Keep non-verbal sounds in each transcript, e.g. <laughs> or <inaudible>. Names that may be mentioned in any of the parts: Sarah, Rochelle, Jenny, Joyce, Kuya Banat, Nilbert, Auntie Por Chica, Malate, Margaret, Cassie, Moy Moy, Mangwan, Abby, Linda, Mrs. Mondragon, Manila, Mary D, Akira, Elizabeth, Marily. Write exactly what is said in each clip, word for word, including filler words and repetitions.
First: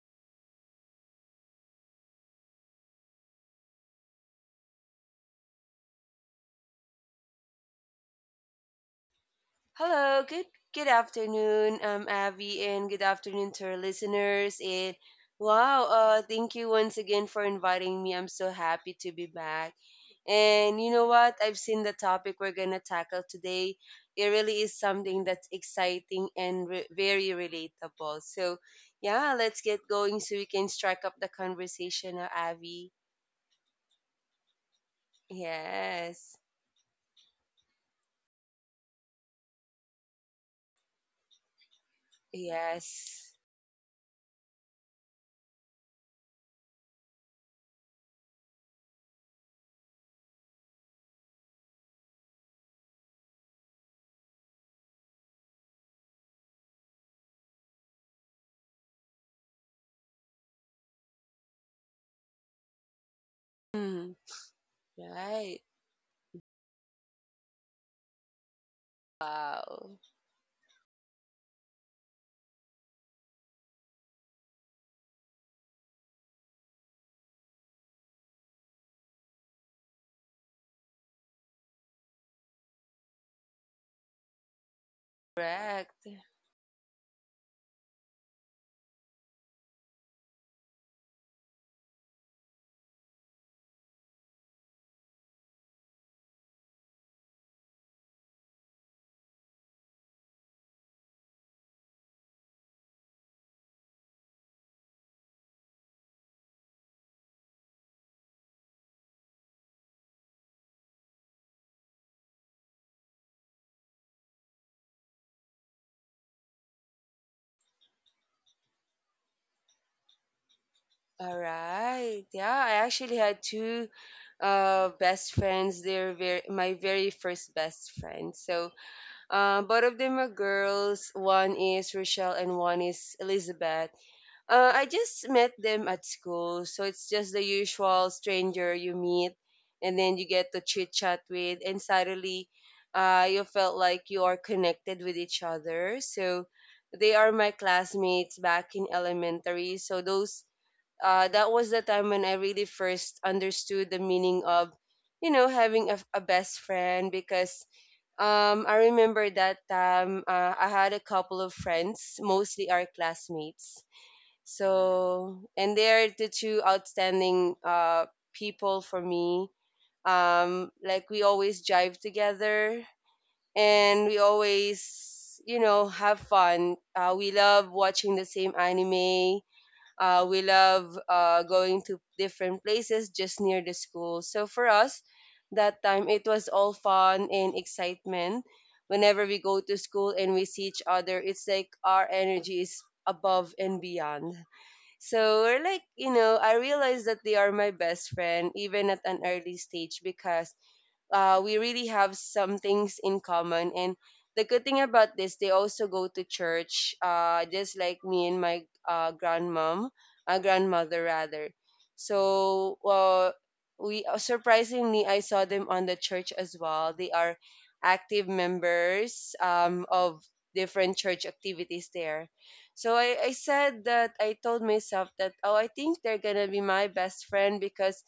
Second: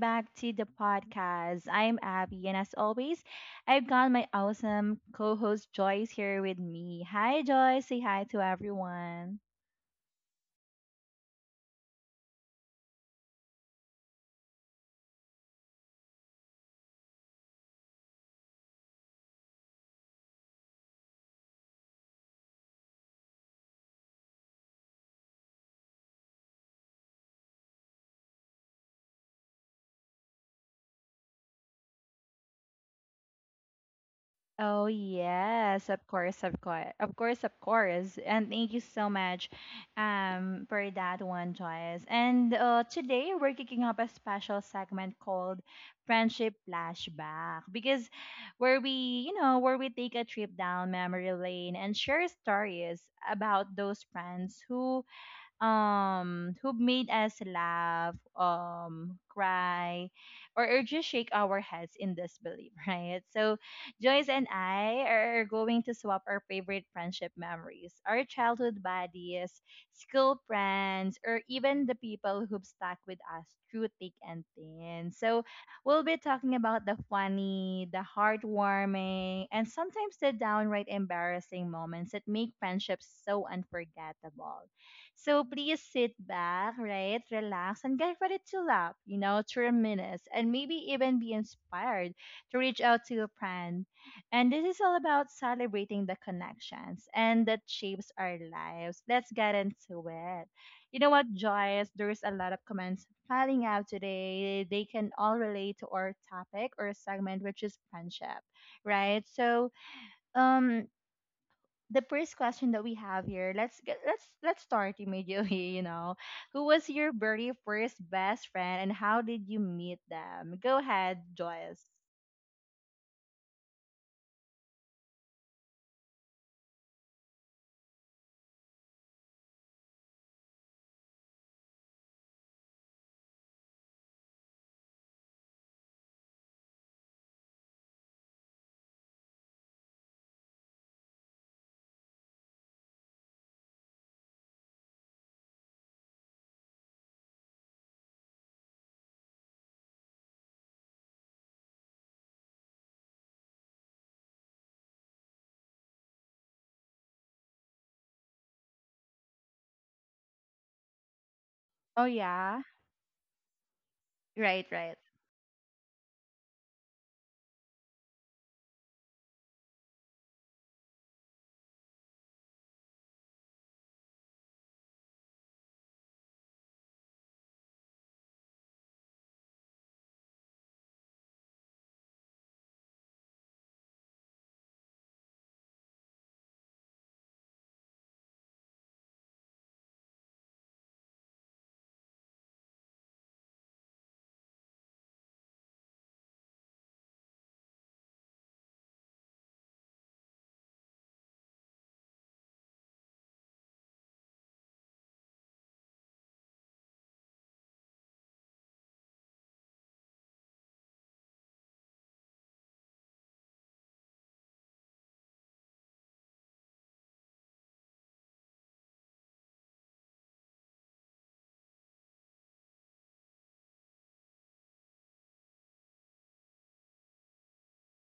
back to the podcast. I'm Abby, and as always, I've got my awesome co host Joyce here with me. Hi, Joyce. Say hi to everyone. Hello, good good afternoon, um, Abby, and good afternoon to our listeners. And wow, uh, thank you once again for inviting me. I'm so happy to be back. And you know what? I've seen the topic we're gonna tackle today. It really is something that's exciting and re- very relatable. So yeah, let's get going so we can strike up the conversation, uh, Abby. Oh yes, of course, Yes, of course, of course, of course. And thank you so much, um, for that one, Joyce. And uh, today yes, we're kicking up a special segment called Friendship Flashback because where we, you know, where we take a trip down memory lane and share stories about those friends who um who made us laugh, um cry or, or just shake our heads in disbelief, <laughs> right? So mm, Joyce and I are right. going to swap our favorite friendship memories, our childhood buddies, Wow, school friends, or even the people who've stuck with us through thick and thin. So we'll be talking about the funny, the heartwarming, and sometimes the downright embarrassing moments that make friendships so unforgettable. So please correct. sit back, right? Relax and get ready to laugh, you know, to reminisce and maybe even be inspired to reach out to a friend. And this is all about celebrating the connections and that shapes our lives. Let's get into it. You know what, Joyce? There's a lot of comments piling out today. They can all relate to our topic or segment, which is friendship, right? So, um, the first question that we have here, let's get let's let's start immediately, <laughs> you know. Who was your very first best friend and how did you meet them? Go ahead, All Joyce. right. Yeah, I actually had two uh best friends. They're very my very first best friends. So, uh, both of them are girls. One is Rochelle and one is Elizabeth. Uh, I just met them at school, so it's just the usual stranger you meet, and then you get to chit chat with, and suddenly, uh, you felt like you are connected with each other. So, they are my classmates back in elementary. So those uh, that was the time when I really first understood the meaning of, you know, having a, a best friend because um, I remember that time uh, I had a couple of Oh friends, yeah. mostly our classmates. Right, right. So, and they are the two outstanding uh, people for me. Um, like we always jive together and we always, you know, have fun. Uh, we love watching the same anime uh, we love uh, going to different places just near the school. So for us, that time it was all fun and excitement. Whenever we go to school and we see each other, it's like our energy is above and beyond. So we're like, you know, I realized that they are my best friend even at an early stage because uh, we really have some things in common. And the good thing about this, they also go to church, uh, just like me and my uh, grandmom, uh, grandmother rather. So uh, we uh, surprisingly, I saw them on the church as well. They are active members um, of different church activities there. So I, I said that I told myself that, oh, I think they're gonna be my best friend because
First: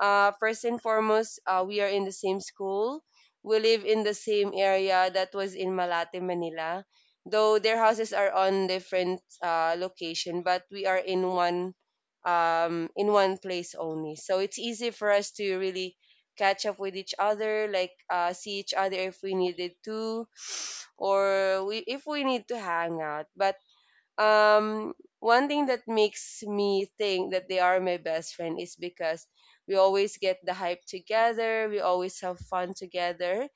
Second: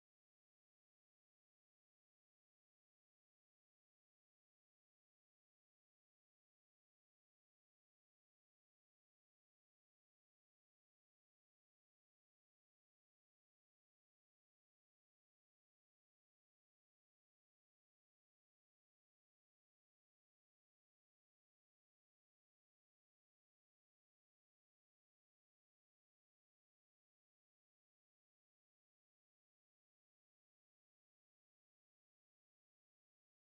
uh, first and foremost, uh, we are in the same school. We live in the same area that was in Malate, Manila. Though their houses are on different uh, location, but we are in one um, in one place only. So it's easy for us to really catch up with each other, like uh, see each other if we needed to, or we if we need to hang out. But um one thing that makes me think that they are my best friend is because we always get the hype together, we always have fun together,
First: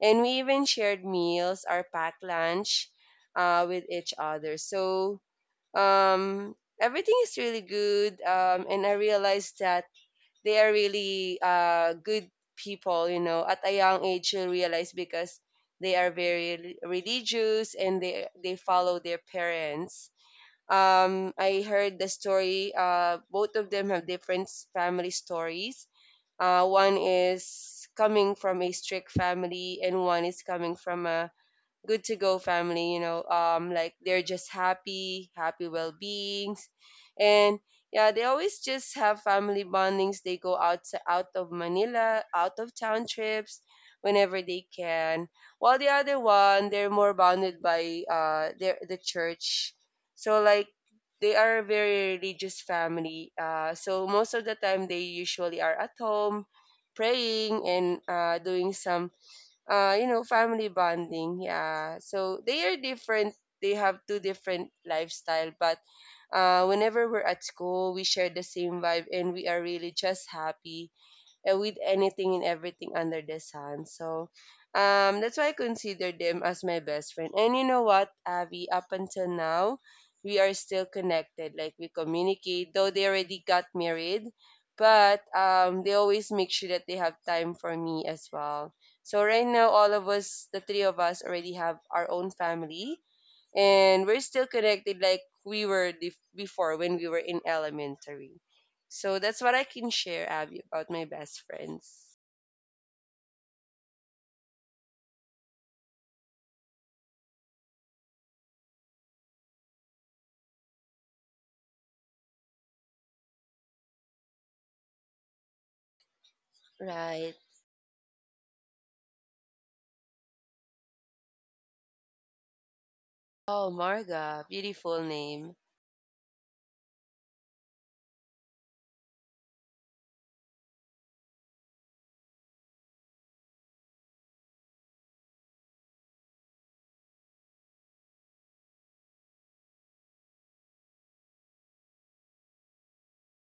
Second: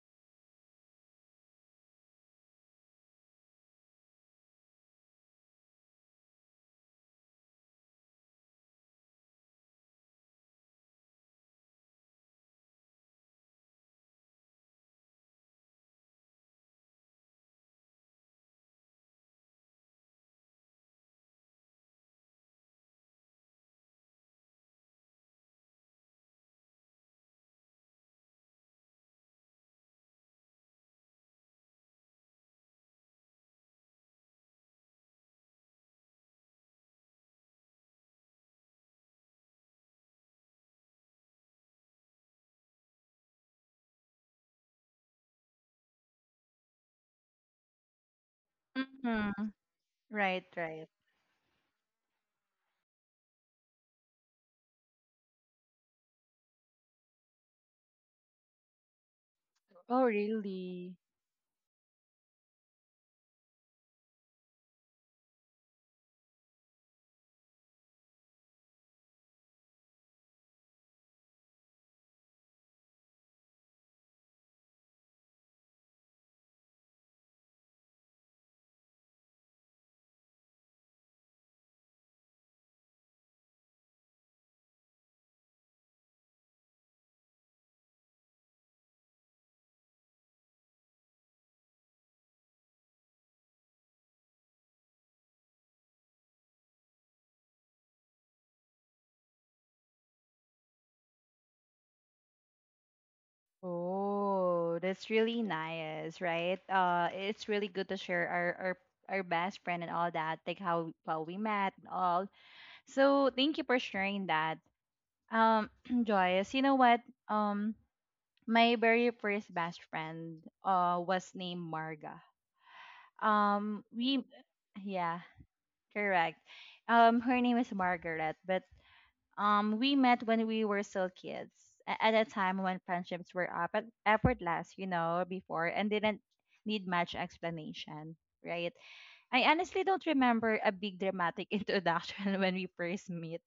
and we even shared meals, our packed lunch uh, with each other. So um everything is really good, um and I realized that they are really uh good people, you know, at a young age you realize, because they are very religious and they they follow their parents. um, I heard the story. Uh, both of them have different s- family stories. Uh, one is coming from a strict family, and one is coming from a good to go family, you know. Um, like they're just happy, happy well-beings. And yeah, they always just have family bondings. They go out to, out of Manila, out of town trips whenever they can. While the other one, they're more bounded by uh their the Mm-hmm. church. So Right, like right. they are a very religious family. Uh, so most of the time they usually are at home praying and uh, doing some uh, Oh you know, family really? bonding. Yeah. So they are different. They have two different lifestyle, but uh, whenever we're at school, we share the same vibe and we are really just happy uh, with anything and everything under the sun. So um, that's why I consider them as my best friend. And you know what, Abby, up until now, we are still connected. Like we communicate, though they already got married, but um, they always make sure that they have time for me as well. So right now, all of us, the three of us, already have our own family, and we're still connected like we were dif- before when we were in elementary. So that's what I can share, Abby, about my best friends. Oh, that's really nice, right? Uh it's really good to share our our our best friend and all that, like how how we met and all. So thank you for sharing that. Um, <clears throat> Joyce, you know what? Right. Um My very first best friend uh, was named Marga. Oh, Um, we, Marga, beautiful yeah, name. correct. Um, her name is Margaret, but um, we met when we were still kids, a- at a time when friendships were up at effortless, you know, before and didn't need much explanation, right? I honestly don't remember a big dramatic <laughs> introduction when we first meet.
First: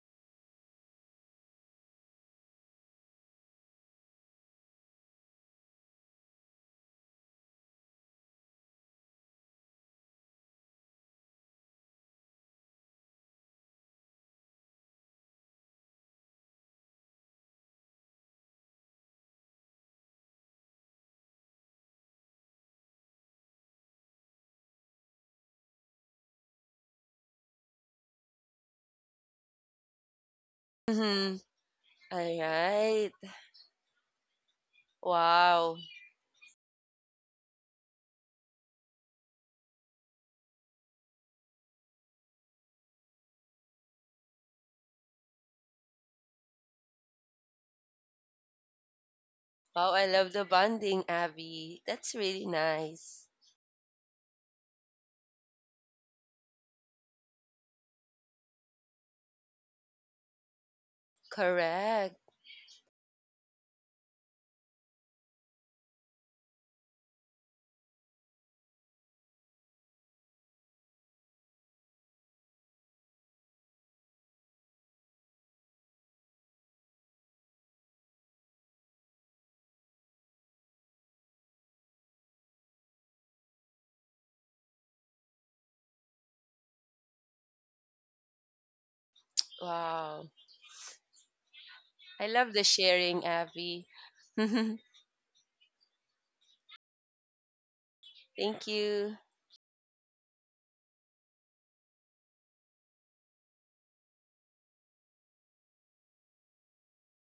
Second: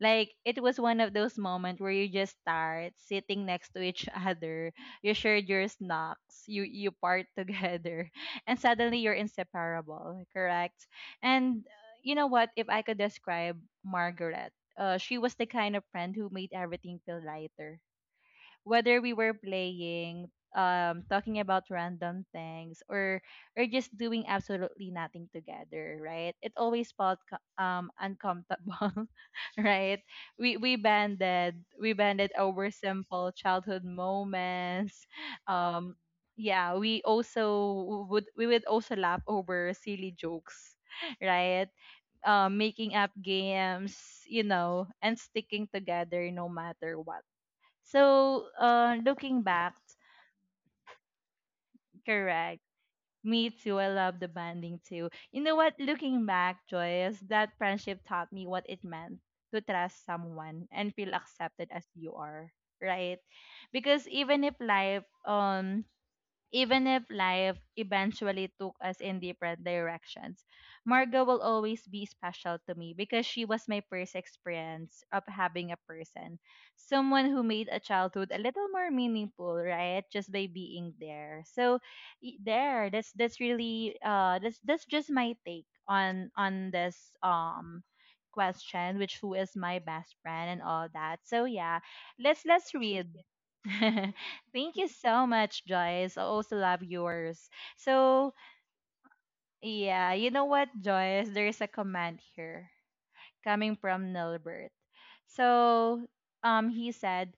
Like it was one of those moments where you just start sitting next to each other, you shared your snacks, you you part together, <laughs> and suddenly you're inseparable, correct? And uh, you know what? If I could describe Margaret. Uh, she was the kind of friend who made everything feel lighter. Whether we were playing, um, talking about random things, or or just doing absolutely nothing together, right? It always felt co- um uncomfortable, <laughs> right? We we Mm-hmm. banded, we banded All over right. simple childhood moments. Wow. Um, yeah, we also would we would also laugh over silly jokes, <laughs> right? uh, making up games, you know, and sticking together no matter what. So, uh, looking back, Wow, I love the bonding, Abby. That's really correct. nice. Me too. I love the banding too. You know what? Looking back, Joyce, that friendship taught me what it meant to trust someone and feel accepted as you Correct. are, right? Because even if life um Even if life eventually took us in different directions, Marga will always be special to me because she was my first experience of having a person, someone who made a childhood a little more meaningful, right? Just by being there. So y- there, that's that's really uh that's that's just my take on on this um question, which who is my best Wow. friend and all that. So yeah, I let's love the let's read. sharing, <laughs> Abby. <laughs> Thank Thank you so much, Joyce. I also love yours. So, you. yeah, you know what, Joyce? There is a comment here coming from Nilbert. So um, he said,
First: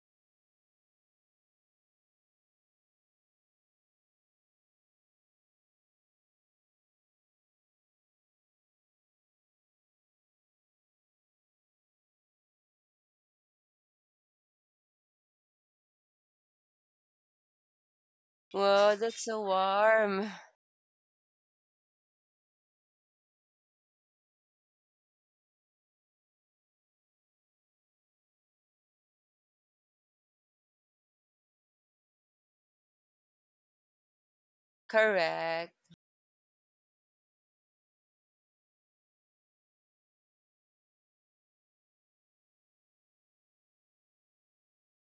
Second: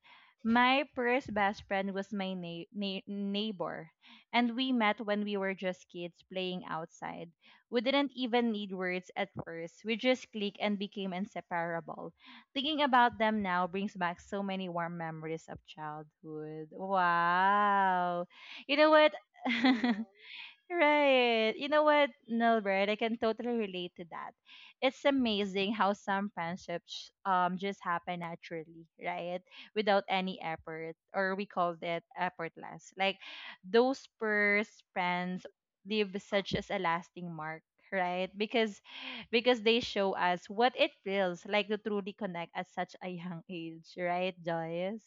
my first best friend was my na- na- neighbor, and we met when we were just kids playing outside. We didn't even need words at first, we just clicked and became inseparable. Thinking about them now brings back so many warm memories of childhood. Wow. You know Wow, what? that's so <laughs> warm. Right. You know what, Nilbert? I can totally relate to that. It's amazing how some friendships um just happen naturally, right? Without any effort, or we call that effortless. Like those first friends Correct. leave such as a lasting mark, right? Because because they show us what it feels like to truly connect at such a young age, right, Joyce?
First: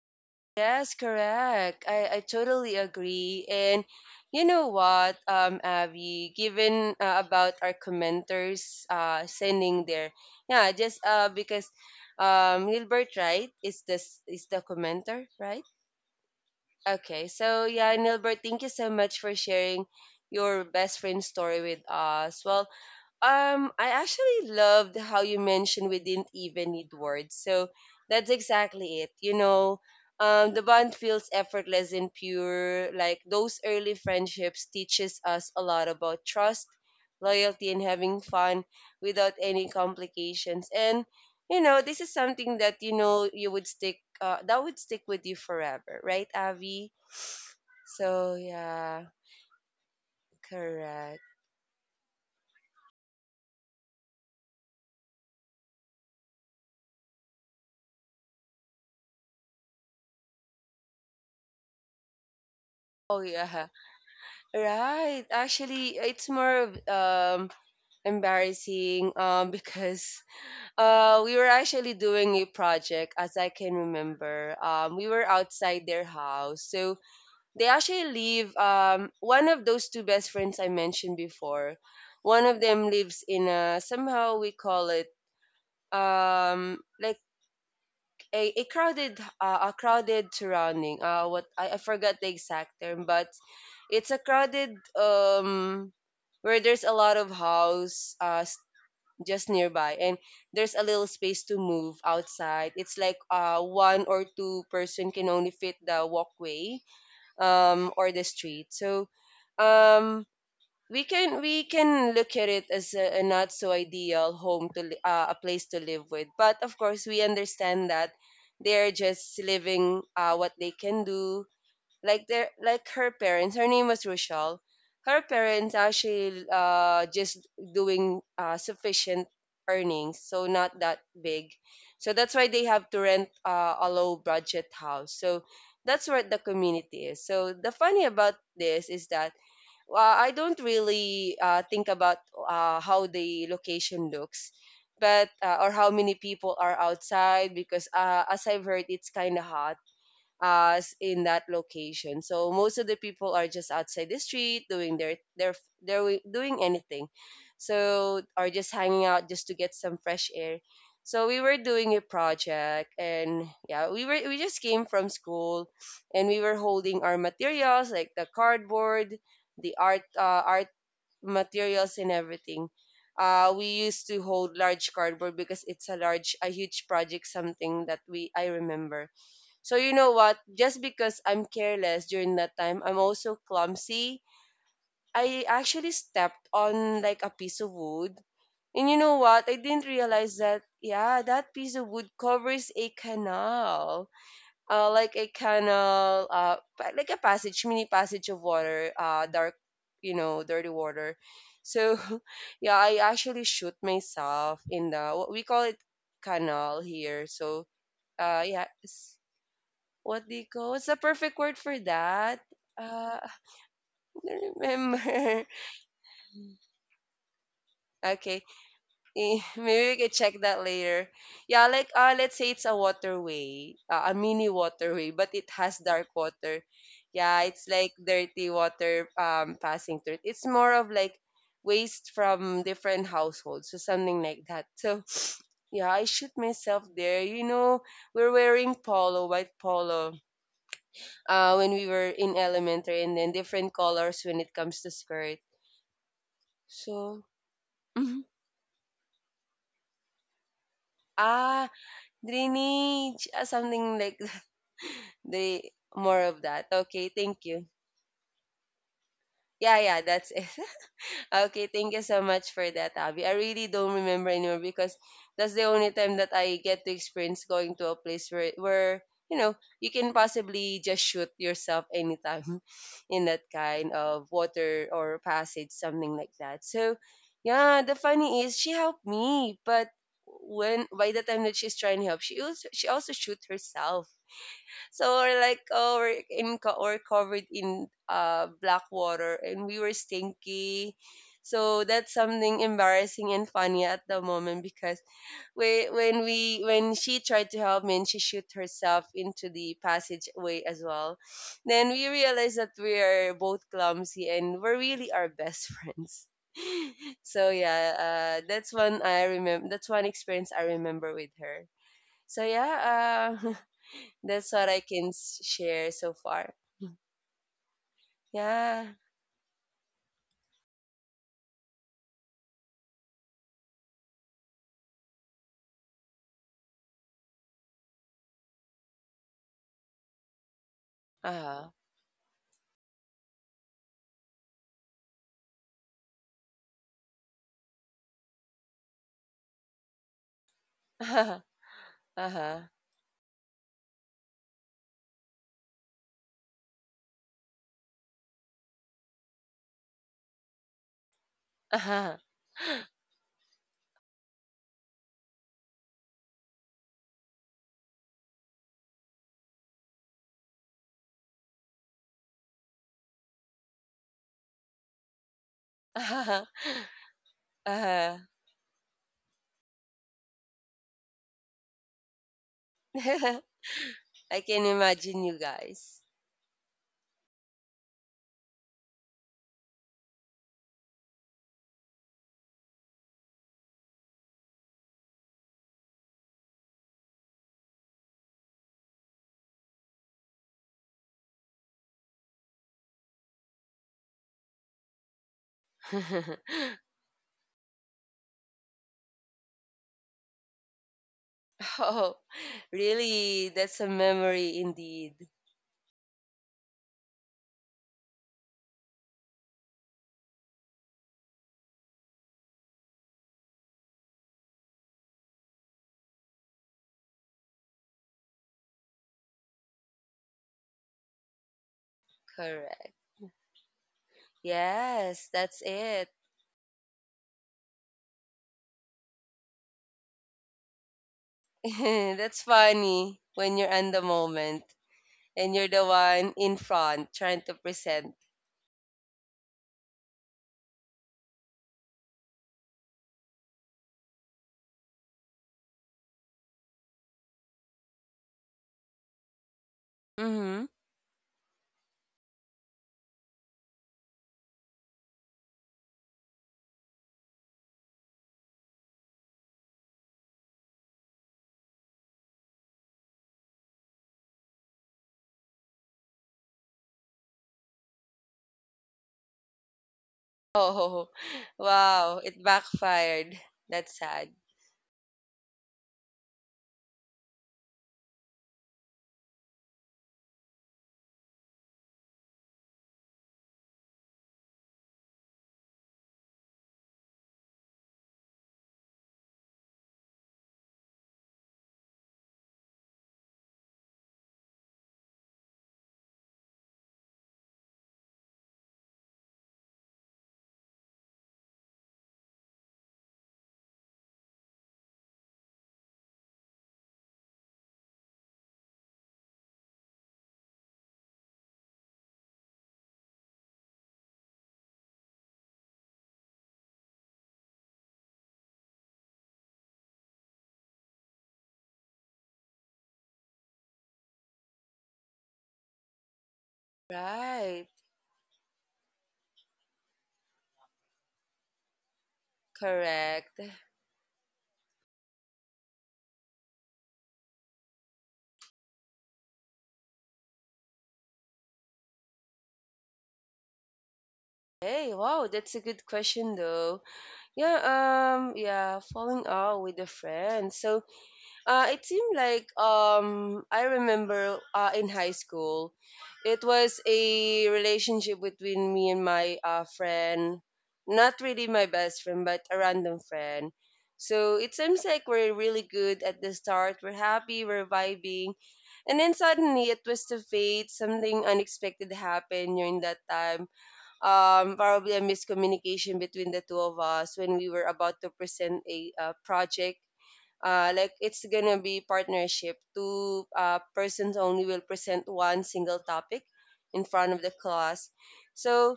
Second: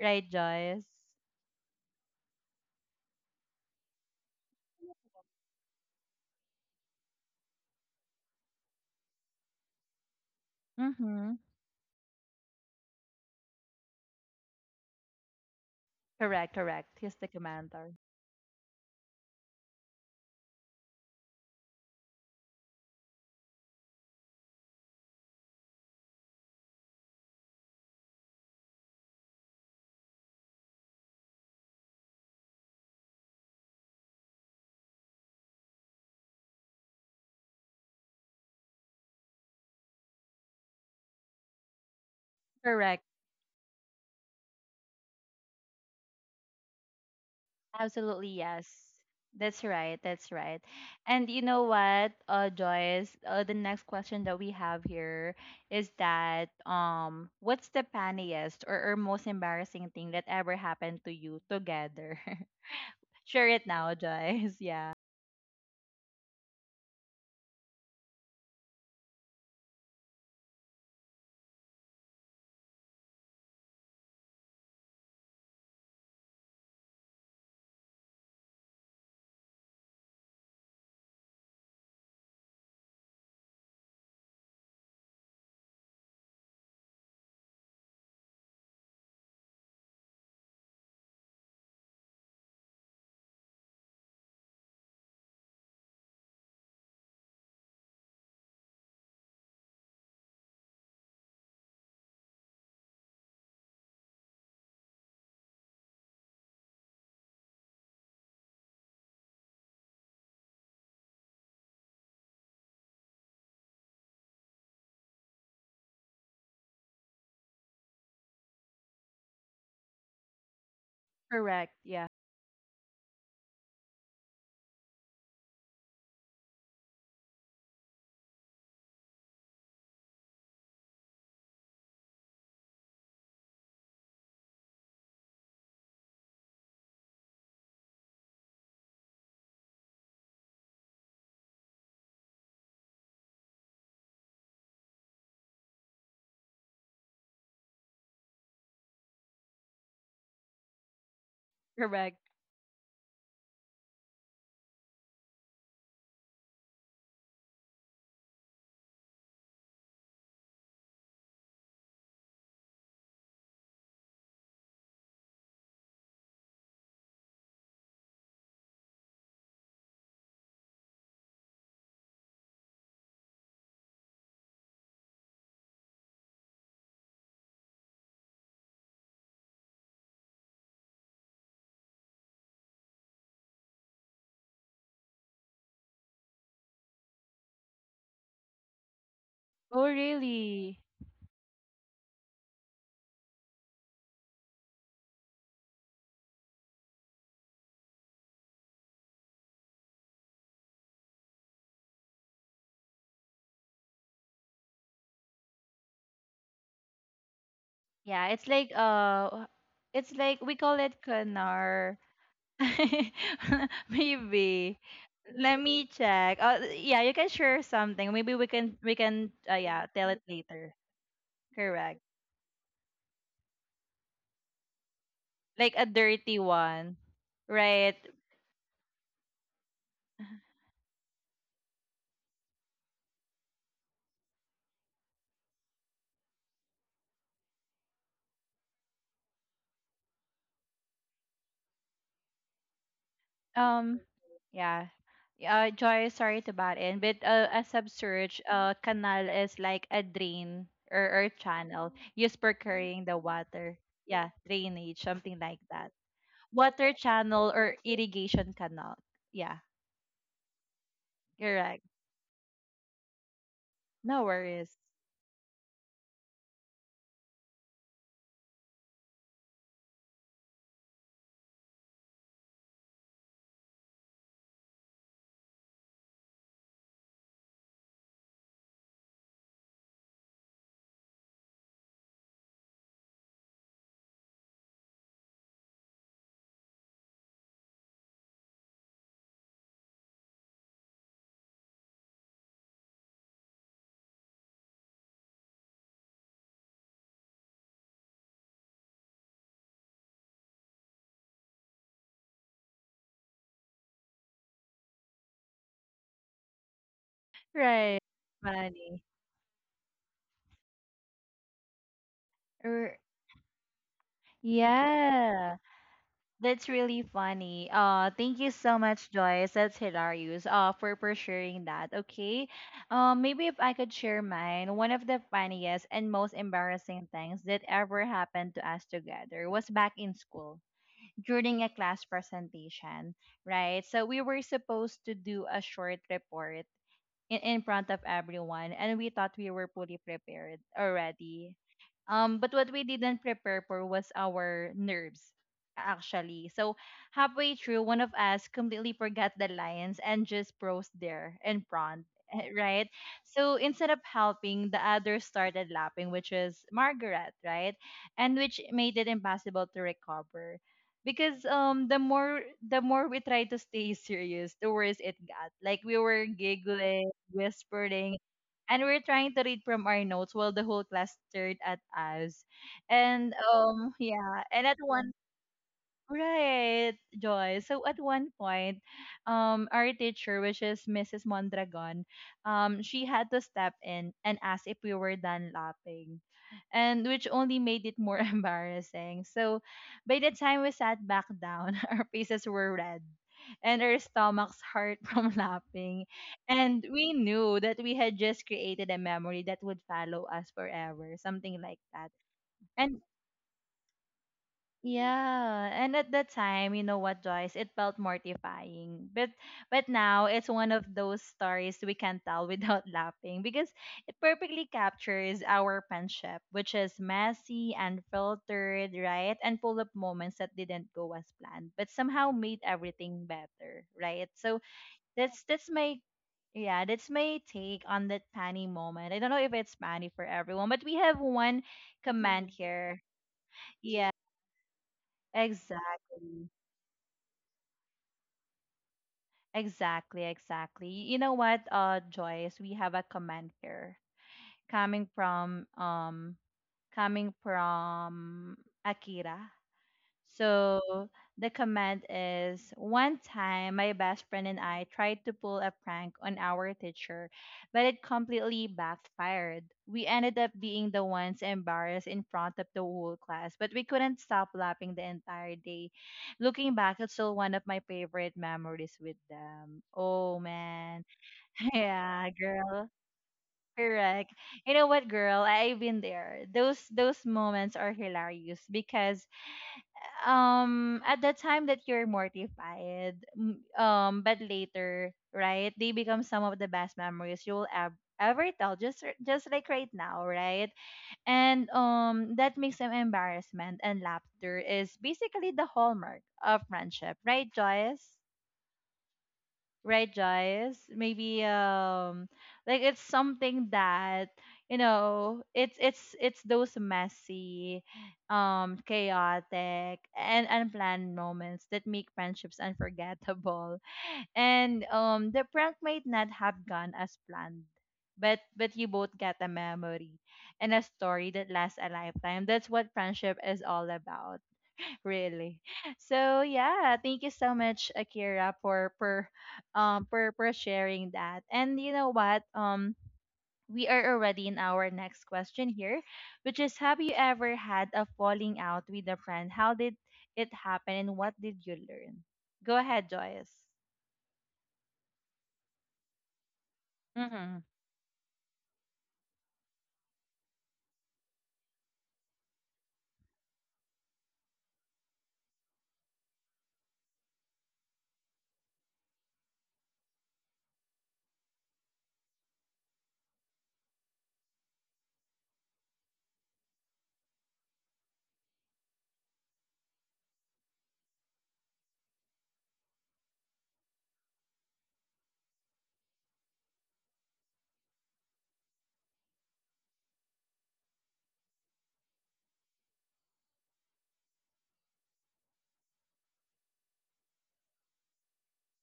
Right, Joyce? Yes, correct. I, I totally agree. And you know what, um, Abby, given uh, about our commenters uh, sending their, yeah, just uh, Mm-hmm. because um, Nilbert, right, is this is the commenter, right? Correct, correct. He's the Okay, so commander. yeah, Nilbert, thank you so much for sharing your best friend story with us. Well, um, I actually loved how you mentioned we didn't even need words. So that's exactly it. You know, um, the bond feels effortless and pure. Like those early friendships teaches us a lot about trust, loyalty, and having fun without any complications. And you know, this is something that you Correct. know you would stick. Uh, that would stick with you forever, right, Avi? Absolutely, So yes. yeah, That's right. That's right. correct. And you know what, uh, Joyce, uh, the next question that we have here is that um, what's the funniest or, or most embarrassing thing that ever happened to you together? Oh <laughs> Share it yeah. now, Joyce. <laughs> Yeah. Right. Actually, it's more of, um embarrassing um <laughs> because uh we were actually doing a project, as I can remember. Um, we were outside their house. So they actually live, um one of those two best friends I mentioned before. One of them lives in a, somehow we call it um like a, a crowded uh, a crowded surrounding, uh what I, I forgot the exact term, but it's a crowded um where there's a lot of house uh s- just nearby, and there's a little space to move outside. It's like uh one or two person can only fit the walkway um or the street. So um we can we can look at it as a, a not so ideal home to li- uh, a place to live with, but of course we understand that they're just living uh, what they can do. Correct. Yeah. Like their like her parents, her name was Rochelle, her parents actually uh just doing uh sufficient earnings, so not that big. So that's why they have to rent uh, a low budget house. So that's what the community is. So the funny about this is that uh, I don't really uh, think about uh, how the location looks, but uh, or how many people are outside because uh, as I've heard, it's kind of hot us in that Correct. location. So most of the people are just outside the street doing their their their wi- doing anything. So are just hanging out just to get some fresh air. So we were doing a project and yeah, we were, we just came from school, and we were holding our materials like the cardboard, the art uh, art materials and everything. Uh, we used to hold large cardboard because it's a large a huge project, something that we I remember. So you know what? Just because I'm careless during that time, I'm also clumsy. I actually stepped on like a piece of wood. And you know what? I Oh, didn't realize that, really? yeah, that piece of wood covers a canal. Uh, like a canal, uh, pa- like a passage, mini passage of water, uh, dark, you know, dirty water. So, <laughs> yeah, I actually shoot myself in the, what we call it, canal here. So, Yeah. uh, It's yeah, like uh, it's what do like you we call, call what's the it perfect word for kanar. that? Uh, <laughs> <laughs> I don't Maybe. remember. Let <laughs> me check. Oh, yeah, you can share something. Maybe we Okay, can we can eh, uh, yeah, maybe we tell can it check that later. later. Yeah, like Correct. uh, let's say it's a waterway, uh, a mini waterway, but it Like has a dark dirty water. one. Yeah, it's like Right. dirty water um passing through it. It's more of like waste from different households, so something like that. So yeah, I shoot myself there. You know, we're wearing polo, white polo uh, when we were in elementary, and then different Um colors when it comes yeah. to skirt. Uh Joy, sorry to butt in, but So, uh, a mhm, subsurge uh canal is like a drain or, or ah, channel used for carrying the drainage, ah, water. something like Yeah, <laughs> drainage, something like the that. more of that. Water Okay, thank channel you. or irrigation canal. Yeah, Yeah, yeah, that's it. Okay, correct. thank you so much for that, Abby. I really don't No remember anymore worries. because that's the only time that I get to experience going to a place where where you know you can possibly just shoot yourself anytime <laughs> in that kind of water or passage, something like that. So yeah, the funny is she helped me, but when by the time that she's trying to help, she also she also shoot herself. So we're like, oh, we're in co- we're covered in uh black water, and we were stinky. So that's something embarrassing and funny at the moment because we, when we, when she tried to help me and she shoot herself into the passageway as well, then we realized that we are both clumsy and we're really our best <laughs> friends. So Right. yeah, uh, that's Funny. one I remember. That's one experience I remember with her. So Er, yeah, uh, <laughs> That's what I can s- yeah. share so far. That's really funny. Uh thank you so Yeah. much, Joyce. That's hilarious. Uh for for sharing that. Okay. Um maybe if I could share mine, one of the funniest and most embarrassing things that ever happened to us together was back in school during Uh-huh. a class presentation, right? So we were supposed to do a short report in, in front of everyone and we thought we were fully prepared Uh-huh. already, um but Uh-huh. what we didn't prepare for was our nerves actually. So halfway through one of us completely forgot the lines and just froze there in Uh-huh. front, Uh-huh. <laughs> right? So instead of helping the other started laughing, which is Margaret, right? And which made it impossible to recover, because um the more the more we try to stay serious, the worse it got. Like we were <laughs> <laughs> giggling, whispering, and we were trying to read from our notes while the whole class stared at us. And um <laughs> yeah, I and can at one imagine you guys. right, Joy. So at one point, um, our teacher, which is Missus Mondragon, um, she had to step in and ask if we were done laughing, and which only made it more <laughs> embarrassing. So by the time we sat back down, <laughs> our faces were red and our stomachs hurt <laughs> from laughing. <laughs> And we knew that we had just created a memory that would follow us forever, something like that. oh, And Really? That's a memory indeed. yeah, and at that time, you know what, Joyce, it felt mortifying. But but now it's one of those stories we can tell without <laughs> laughing, because it perfectly captures our friendship, which is messy, unfiltered, right? And full of moments that didn't go as planned, but somehow made Correct. everything better, right? So Yes, that's that's that's my it. yeah, that's my take on that funny moment. I don't know if it's funny for everyone, but we have one <laughs> that's command Mm-hmm. here. funny when you're on the Yeah, moment and you're the one exactly. in front trying to present. Exactly, exactly. You know what, uh, Joyce, we have a comment here coming from um coming from Akira. Mm-hmm. So the command is, one time my best friend and I tried to pull a prank on our teacher, but it completely backfired. We ended up being the ones embarrassed in front of the whole class, but we couldn't stop laughing the entire day. Looking back, it's still one of my favorite memories with them. Oh man. Oh, <laughs> <laughs> wow. Yeah, It girl. backfired. That's Correct. sad. You know what, girl? I- I've been there. Those those moments are hilarious because um at the time that you're mortified m- um but later, right, they become some of the best memories you will ev- ever tell, just r- just like right now, right? And um that makes them embarrassment and laughter is basically the hallmark of friendship, right, Joyce? Right, guys? Maybe um like it's something that, you know, it's it's it's those messy, um chaotic and unplanned moments that make friendships unforgettable, <laughs> and um the prank might not have gone as planned, but but you both get a memory and a story that lasts a lifetime. That's what friendship is all about. Really. So yeah, thank you so Right. much, Akira, for for um for for sharing that. And you know what? Um Correct. we are already in our next question here, which is, have you ever had a falling out with a friend? How did it happen and what did you learn? Go ahead, Joyce. Hey, wow, that's a good question though. Yeah, Mhm. um, yeah, falling out with a friend. So Uh, it seemed like um, I remember uh, in high school, it was a relationship between me and my uh, friend. Not really my best friend, but a random friend. So it seems like we're really good at the start. We're happy, we're vibing. And then suddenly a twist of fate, something unexpected happened during that time. Um, probably a miscommunication between the two of us when we were about to present a uh, project, uh, like it's gonna be partnership, two uh, persons only will present one single topic in front of the class. So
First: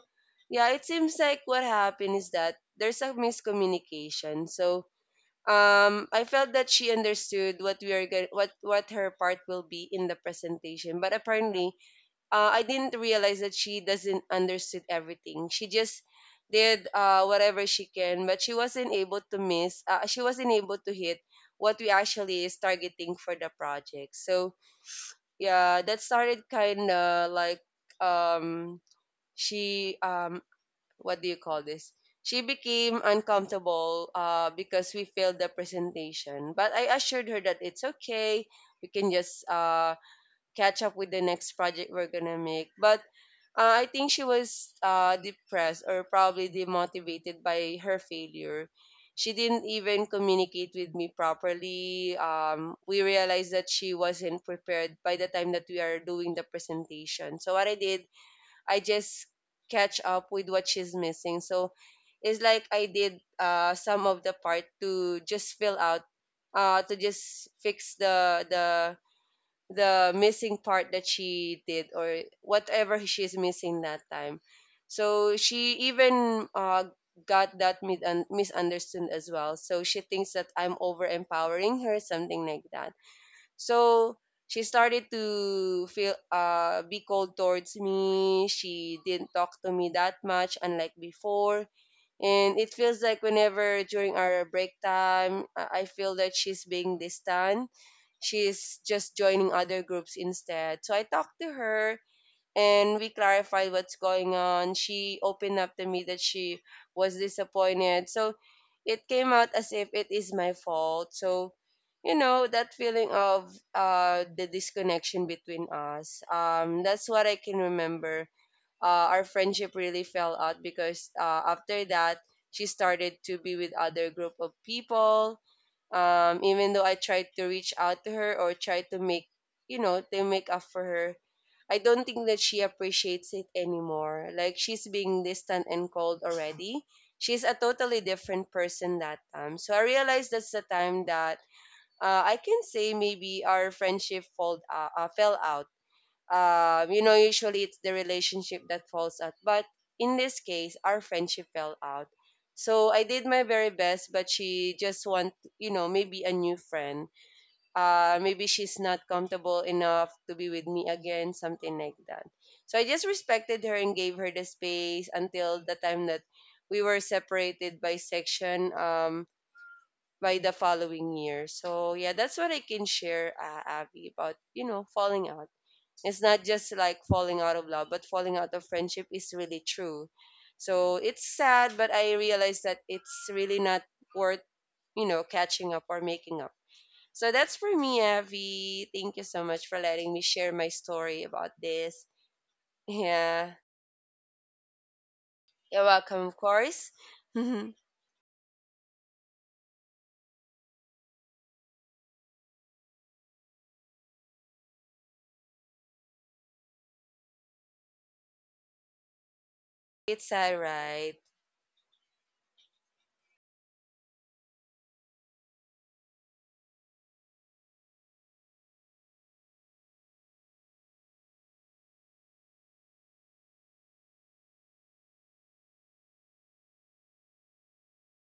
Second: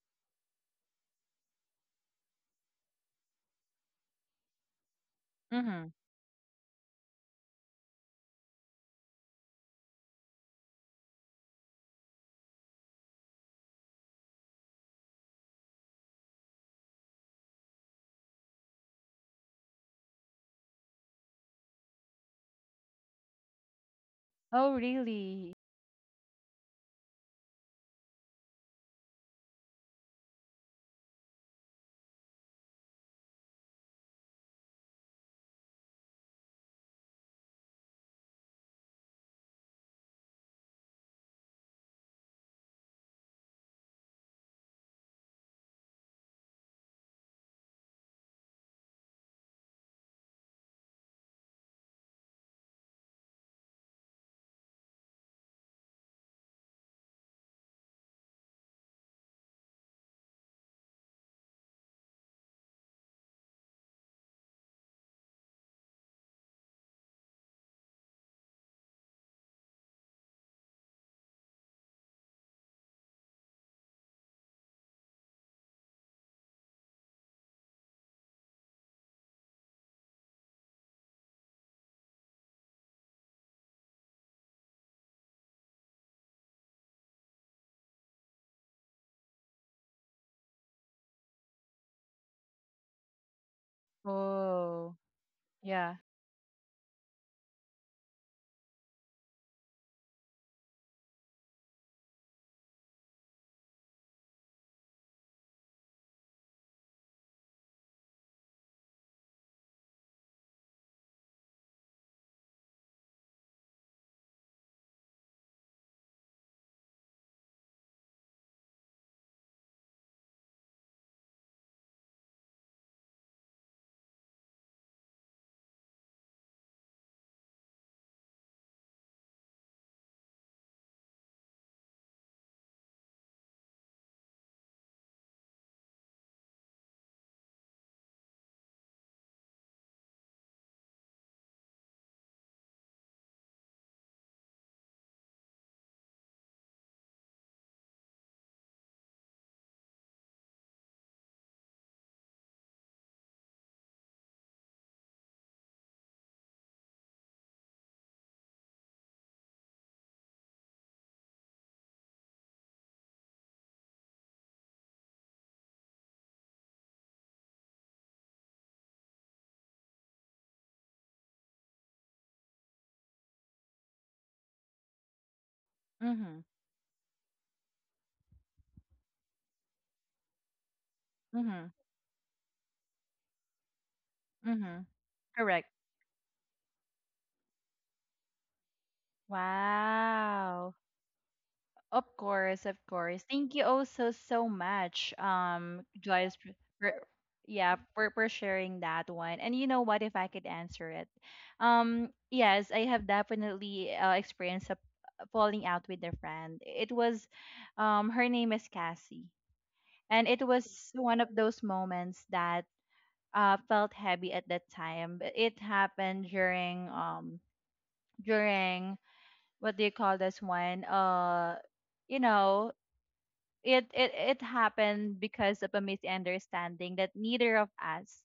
yeah, it seems like what happened is that there's a miscommunication. So Mhm. um, I felt that she understood what we are going, what what her part will be in the presentation, but apparently uh, I didn't realize that she doesn't understood everything. She just did uh, whatever she can, but she wasn't able to miss. Uh, she wasn't able to hit what we actually is targeting for the project. So Oh, really? yeah, that started kind of like, um, she um, what do you call this? She became uncomfortable uh, because we failed the presentation. But I assured her that it's okay. We can just uh, catch up with the next project we're gonna make. But uh, I think she was uh, depressed or probably demotivated by her failure. She didn't even communicate with me properly. Um, we realized that she wasn't prepared by the time that we are doing the presentation. So what I did, I just catch up with what she's missing. So it's like I did uh, some of the part to just fill out, uh, to just fix the the the missing part that she did or whatever she's missing that time. So she even uh, got that mid- un- misunderstood as well. So she thinks that I'm over empowering her, something like that. So she started to feel uh be cold towards me. She didn't talk to me that much, unlike before. And it feels like whenever during our break Oh, time, I I yeah. feel that she's being distant. She's just joining other groups instead. So I talked to her, and we clarified what's going on. She opened up to me that she was disappointed. So it came out as if it is my fault. So, you know, that feeling of uh, the disconnection between us. Um, that's what I can remember. Uh, our friendship really fell out because uh, after that she started to be with other group of people, um, even though I tried to reach out to her or try to make, you know, to make up for her, I don't think that she appreciates it anymore. Like she's being distant and cold already. She's a totally different person that time. So I realized that's the time that uh, I can say maybe our friendship fold, uh, uh, fell out. Um, you know, usually it's the relationship that falls out. But in this case, our friendship fell out. So I did my very best, but she just want, you know, maybe a new friend. Uh, maybe she's not comfortable enough to be with me again, something like that. So I just respected her and gave her the space until the time that we were separated by section, um, by the following year. So yeah, that's what I can share, uh, Abby, about, you know, falling out. It's Mhm. not just like falling out of love, but falling out of friendship is really true. So it's Mhm. sad, but I realize that it's really not worth, Mhm. you know, Correct. catching up or making up. So that's for me, Avi. Thank you so much for letting me share my Wow. story about Of this. course, of <laughs> course. Yeah. Thank you also so much, You're um, welcome, Joyce, of for, course. for- <laughs> it's yeah, for, for sharing that one. And you know what, if I could answer it, um, yes, I have definitely uh, experienced a a falling out with a friend. It was, um, her name is Cassie, and it all was right. one of those moments that uh felt heavy at that time. But it happened during um during what do you call this one? Uh, you know, it it it happened because of a misunderstanding that neither of us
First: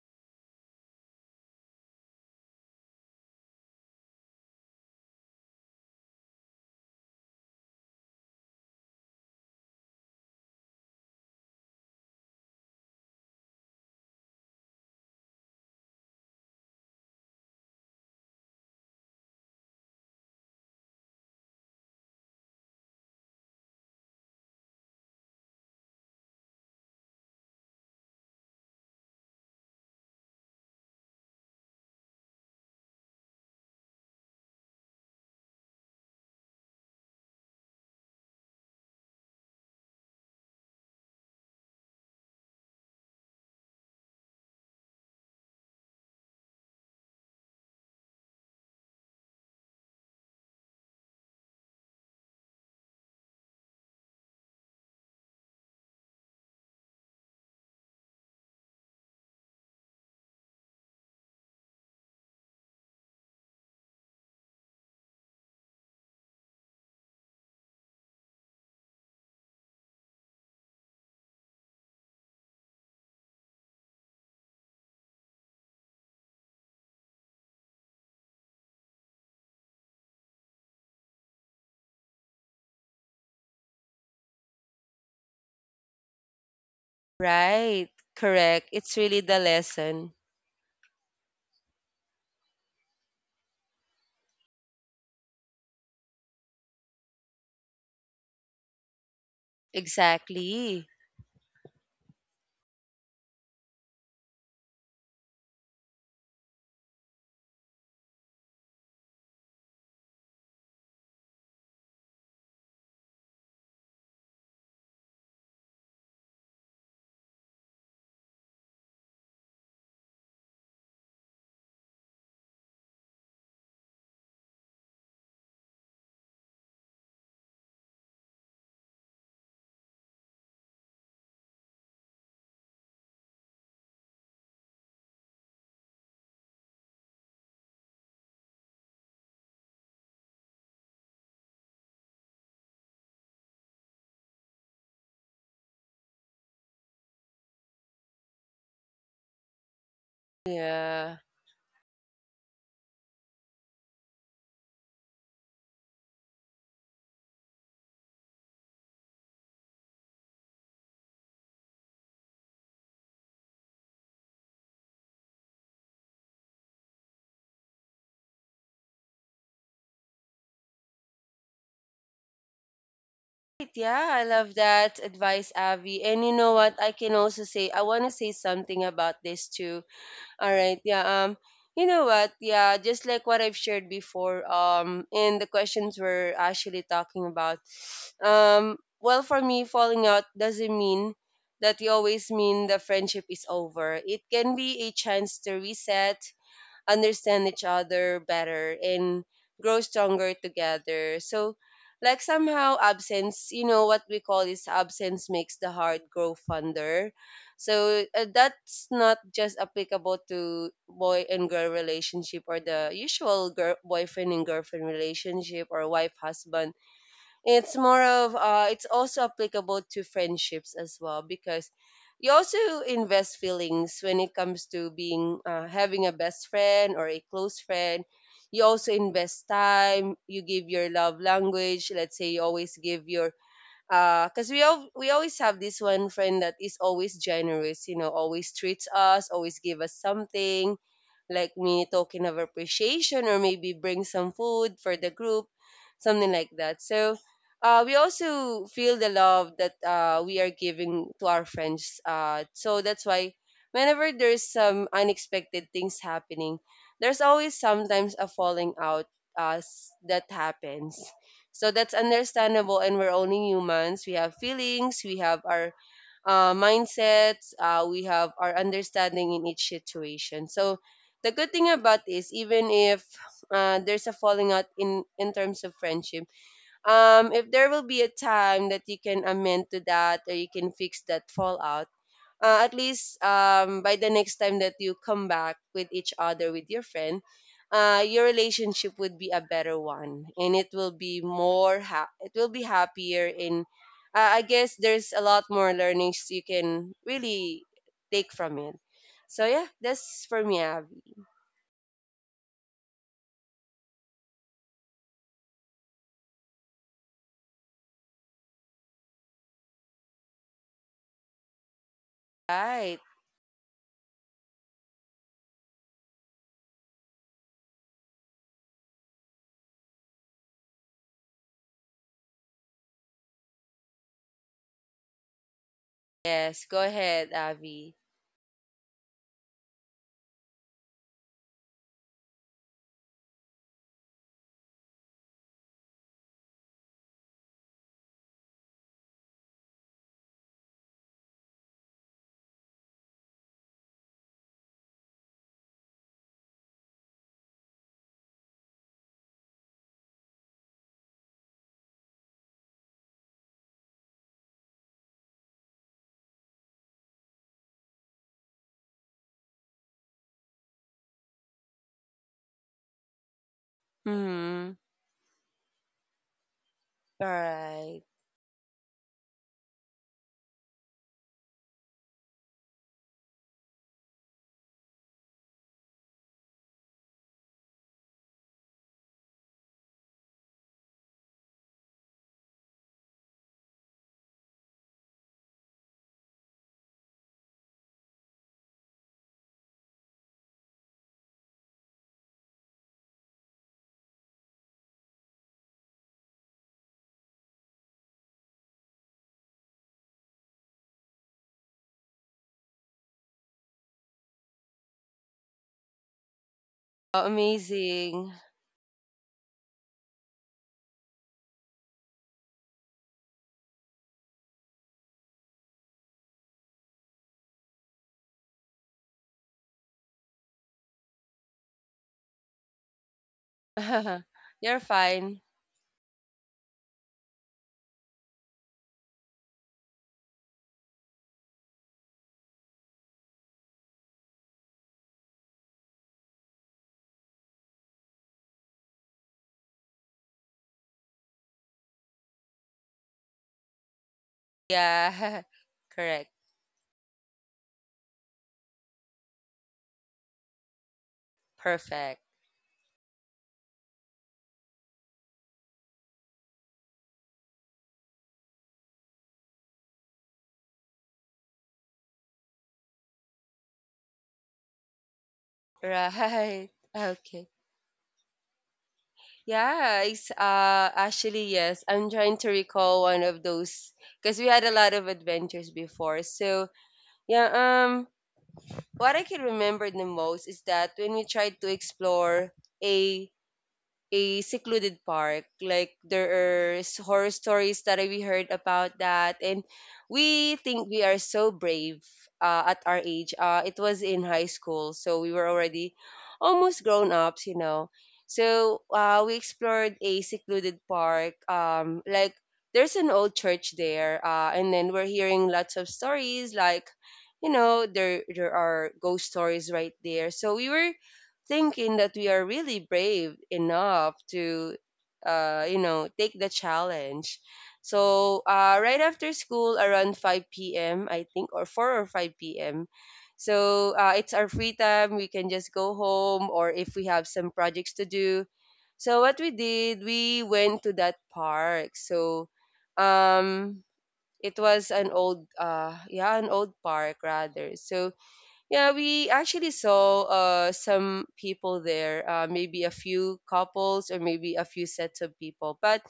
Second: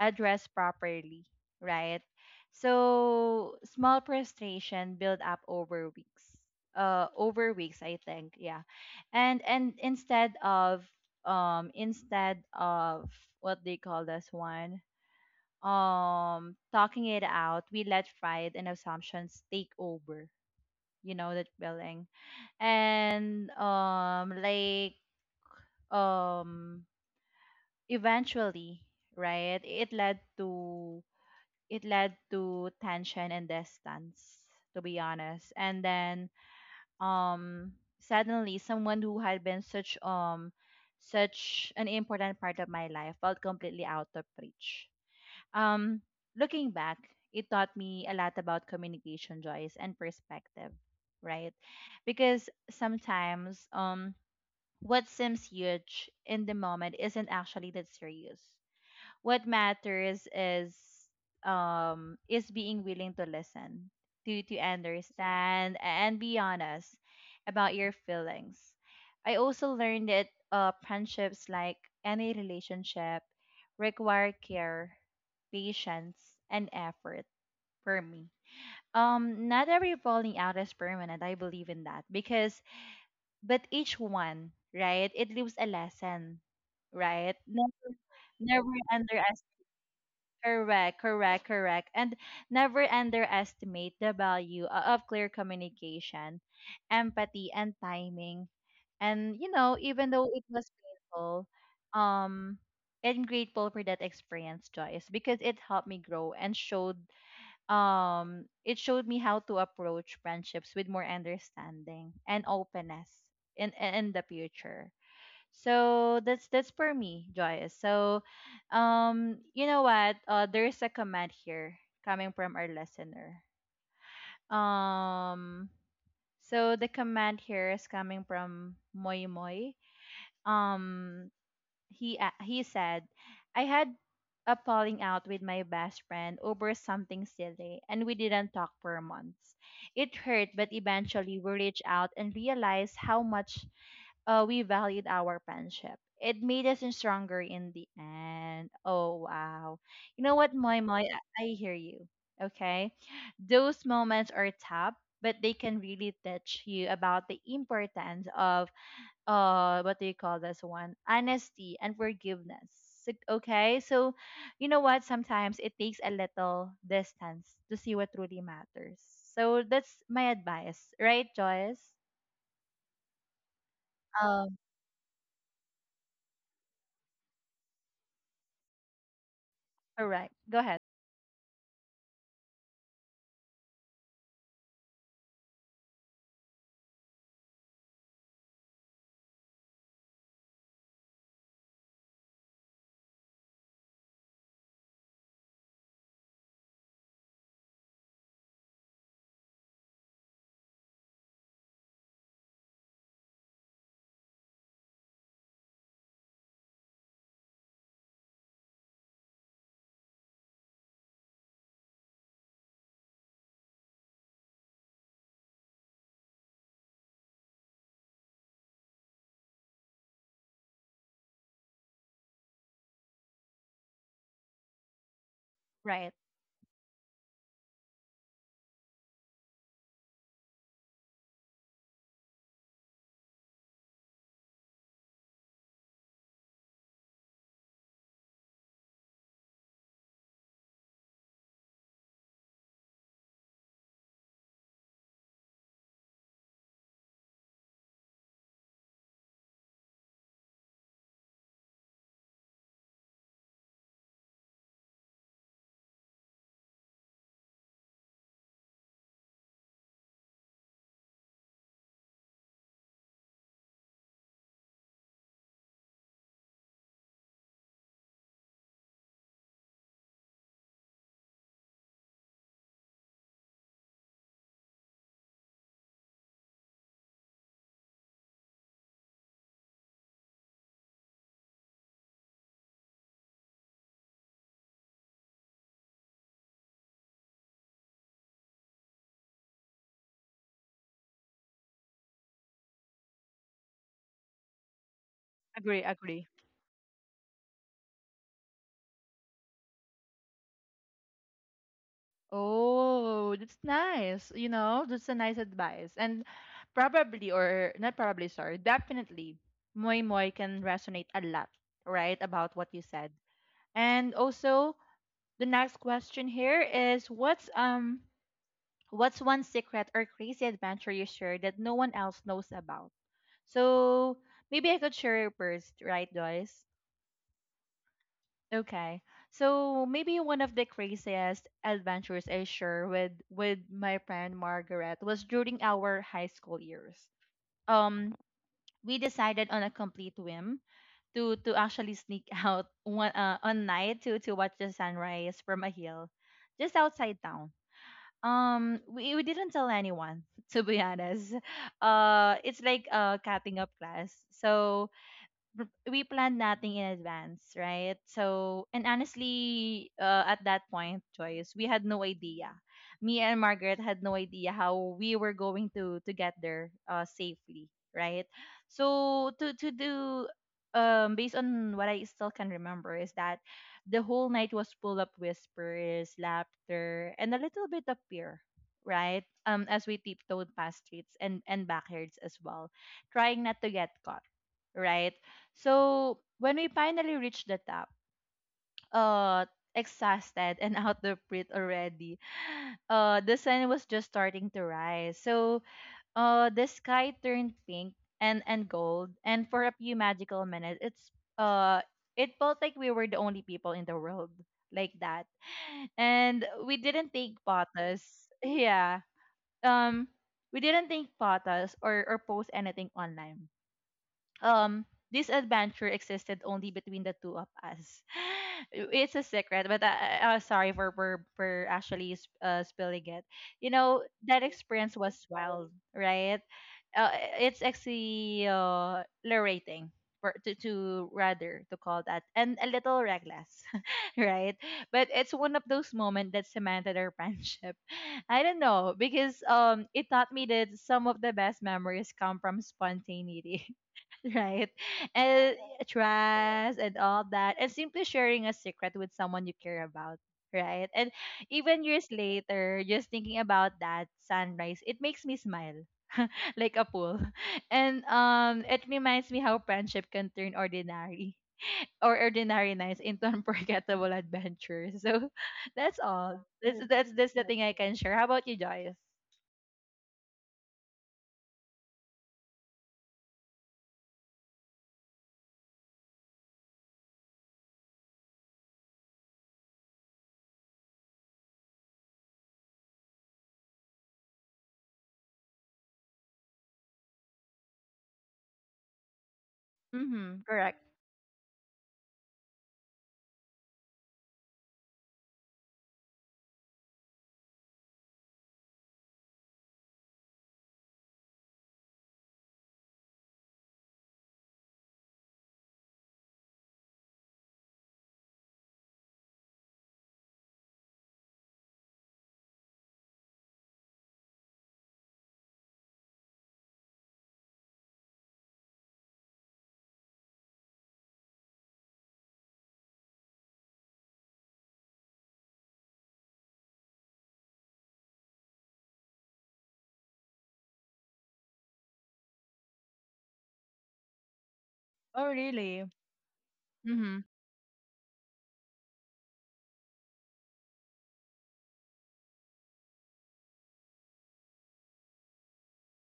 addressed properly, right? So small frustration build up over weeks. Uh over weeks, I think. Yeah. And and instead of um instead of what they call this one um talking it out, we let pride and assumptions take over, you know that feeling. And um like um eventually right It led to it led to tension and distance, to be honest. And then um Suddenly, someone who had been such um such an important part of my life felt completely out of reach. um Looking back, it taught me a lot about communication, joys, and perspective, right? Because sometimes um what seems huge in the moment isn't actually that serious. What matters is um is being willing to listen, to to understand, and be honest about your feelings. I also learned that uh friendships, like any relationship, require care, patience, and effort, for me. Um not every falling out is permanent. I believe in that, because but each one, right, it leaves a lesson, right? Right. Never, never Correct. It's really the underestimate. lesson. Correct, correct, correct. And never underestimate the value o- of clear communication, empathy, and timing. And, you know, even though it was Exactly. painful, um, I'm grateful for that experience, Joyce, because it helped me grow and showed um it showed me how to approach friendships with more understanding and openness in in the future. So that's that's for me, joyous. So um you know what, uh there's a comment here coming from our listener. um so the comment here is coming from Moy Moy. um he a he said, "I had a falling out with my best friend over something silly, and we didn't talk for months. It hurt, but eventually we reached out and realized how much uh, we valued our friendship. It made us stronger in the end." Oh wow! You know what, Moy Moy? Yeah. I, I hear you. Okay, those moments are tough. But they can really teach you about the importance of uh what do you call this one honesty and forgiveness. So- okay so you know what, sometimes it takes a little distance to see what truly matters. So that's my advice, right, Joyce? Right. Yeah, I um love that advice, Avi. And you know what? I can also say, I want to say something about this too. Correct, All go ahead. right. Yeah. Um. You know what? Yeah. Just like what I've shared before. Um. In the questions we're actually talking about. Um. Well, for me, falling out doesn't mean that you always mean the friendship is over. It can be a chance to reset, understand each other better, and grow stronger together. So, like somehow absence, you know what we call is absence makes the heart grow fonder. So uh, that's not just applicable to boy and girl relationship or the usual girl boyfriend and girlfriend relationship or wife husband. It's more of uh, it's also applicable to friendships as well, because you also invest feelings when it comes to being, uh, having Right. a best friend or a close friend. You also invest time. You give your love language. Let's say you always give your, because we al- we always have this one friend that is always generous, you know, always treats us, always give us something, like mini token of appreciation, or maybe bring some food for the group, something like that. So uh, we also feel the love that uh, we are giving to our friends. Uh, so that's why whenever there's some unexpected things happening, there's always sometimes a falling out uh, s- that happens. So that's understandable, and we're only humans. We have feelings, we have our uh, mindsets, uh, we have our understanding in each situation. So the good thing about this, even if uh, there's a falling out in in terms of friendship, um, if there will be a time that you can amend to that or you can fix that fallout, uh, at least um, by the next time that you come back with each other with your friend, uh, your relationship would be a better one and it will be more ha- it will be happier, and uh, I guess there's a lot more Agree, agree. learnings you can really take from it. So yeah, that's for me, Abby. Oh, that's nice, you know. That's a nice advice. And probably, or not probably, sorry, definitely Moy Moy can resonate a lot, right, about what you Right. said. And also, the next question here is what's um what's one secret or crazy adventure you shared that no one else knows about? So maybe I could share it first, right, guys? Yes, go ahead, Abby. Okay. So maybe one of the craziest adventures I share with with my friend Margaret was during our high school years. Um, we decided on a complete whim to to actually sneak <laughs> out one uh, one night to to watch the sunrise from a hill just outside town. Um we, we didn't tell anyone <laughs> to be honest. Uh it's like a cutting up class. So r- we planned nothing in advance, right? So, and honestly, uh, at that point, Joyce, we had no idea. Me and Margaret had no idea Hmm. how we were going to to get there uh, All safely, right. right? So, to to do um based on what I still can remember is that the whole night was full of whispers, laughter, and a little bit of fear, right? Um, as we tiptoed past streets and and backyards as well, trying not to get caught, right? So when we finally reached the top, uh, exhausted and <laughs> out of breath already, uh, the sun was just starting to rise. So uh, the sky turned pink and and gold, and for a few magical minutes, it's uh, it felt like we were the only people in the world like that. And we didn't Oh, take photos. <laughs> amazing. Yeah. Um. We didn't take photos, or, or post anything online. um this adventure existed only between the two of us. <gasps> <laughs> It's a secret, but I, I, uh, sorry for for, for actually s- uh, spilling it. You know <laughs> that You're experience was fine. wild, right? Uh, it's actually uh, liberating, for, to to rather to call that, and a little reckless, <laughs> right? But it's one of those moments that cemented our <laughs> friendship. I don't know, because um it taught me that some of the best memories come from spontaneity, <laughs> right? Yeah. And <laughs> Correct. trust and all that, and simply sharing a secret with someone you care about, right? And even years Perfect. later, just thinking about that sunrise, it makes me smile <laughs> like a pool, <laughs> and um, it reminds me how friendship can turn ordinary or ordinary nights into unforgettable adventures. <laughs> So that's all. Right. That's that's that's the Okay. thing I can share. How about you, Joyce? Yeah, it's uh actually, yes. I'm trying to recall one of those because we had a lot of adventures before. So yeah, um, what I can remember the most is that when we tried to explore a a secluded park. Like there are s- horror stories that we heard about that, and Mm-hmm. we Correct. think we are so brave uh, at our age. Uh, it was in high school, so we were already almost grown ups, you know. So uh, we explored a secluded park. Um, like there's an old church there, uh, and then we're hearing lots of stories, like, you know, there there are ghost stories right there. So we were thinking that we are really brave enough to uh, you know, take the challenge. So uh, right after school around five p m p.m I think, or four or five p m p.m. So uh, it's our free time, we can just go home or if we have some projects to do. So what we did, we went to that park. So um, it was an Oh old really? uh yeah an old park Mm-hmm. rather. So yeah, we actually saw uh, some people there, uh, maybe a few couples or maybe a few sets of people. But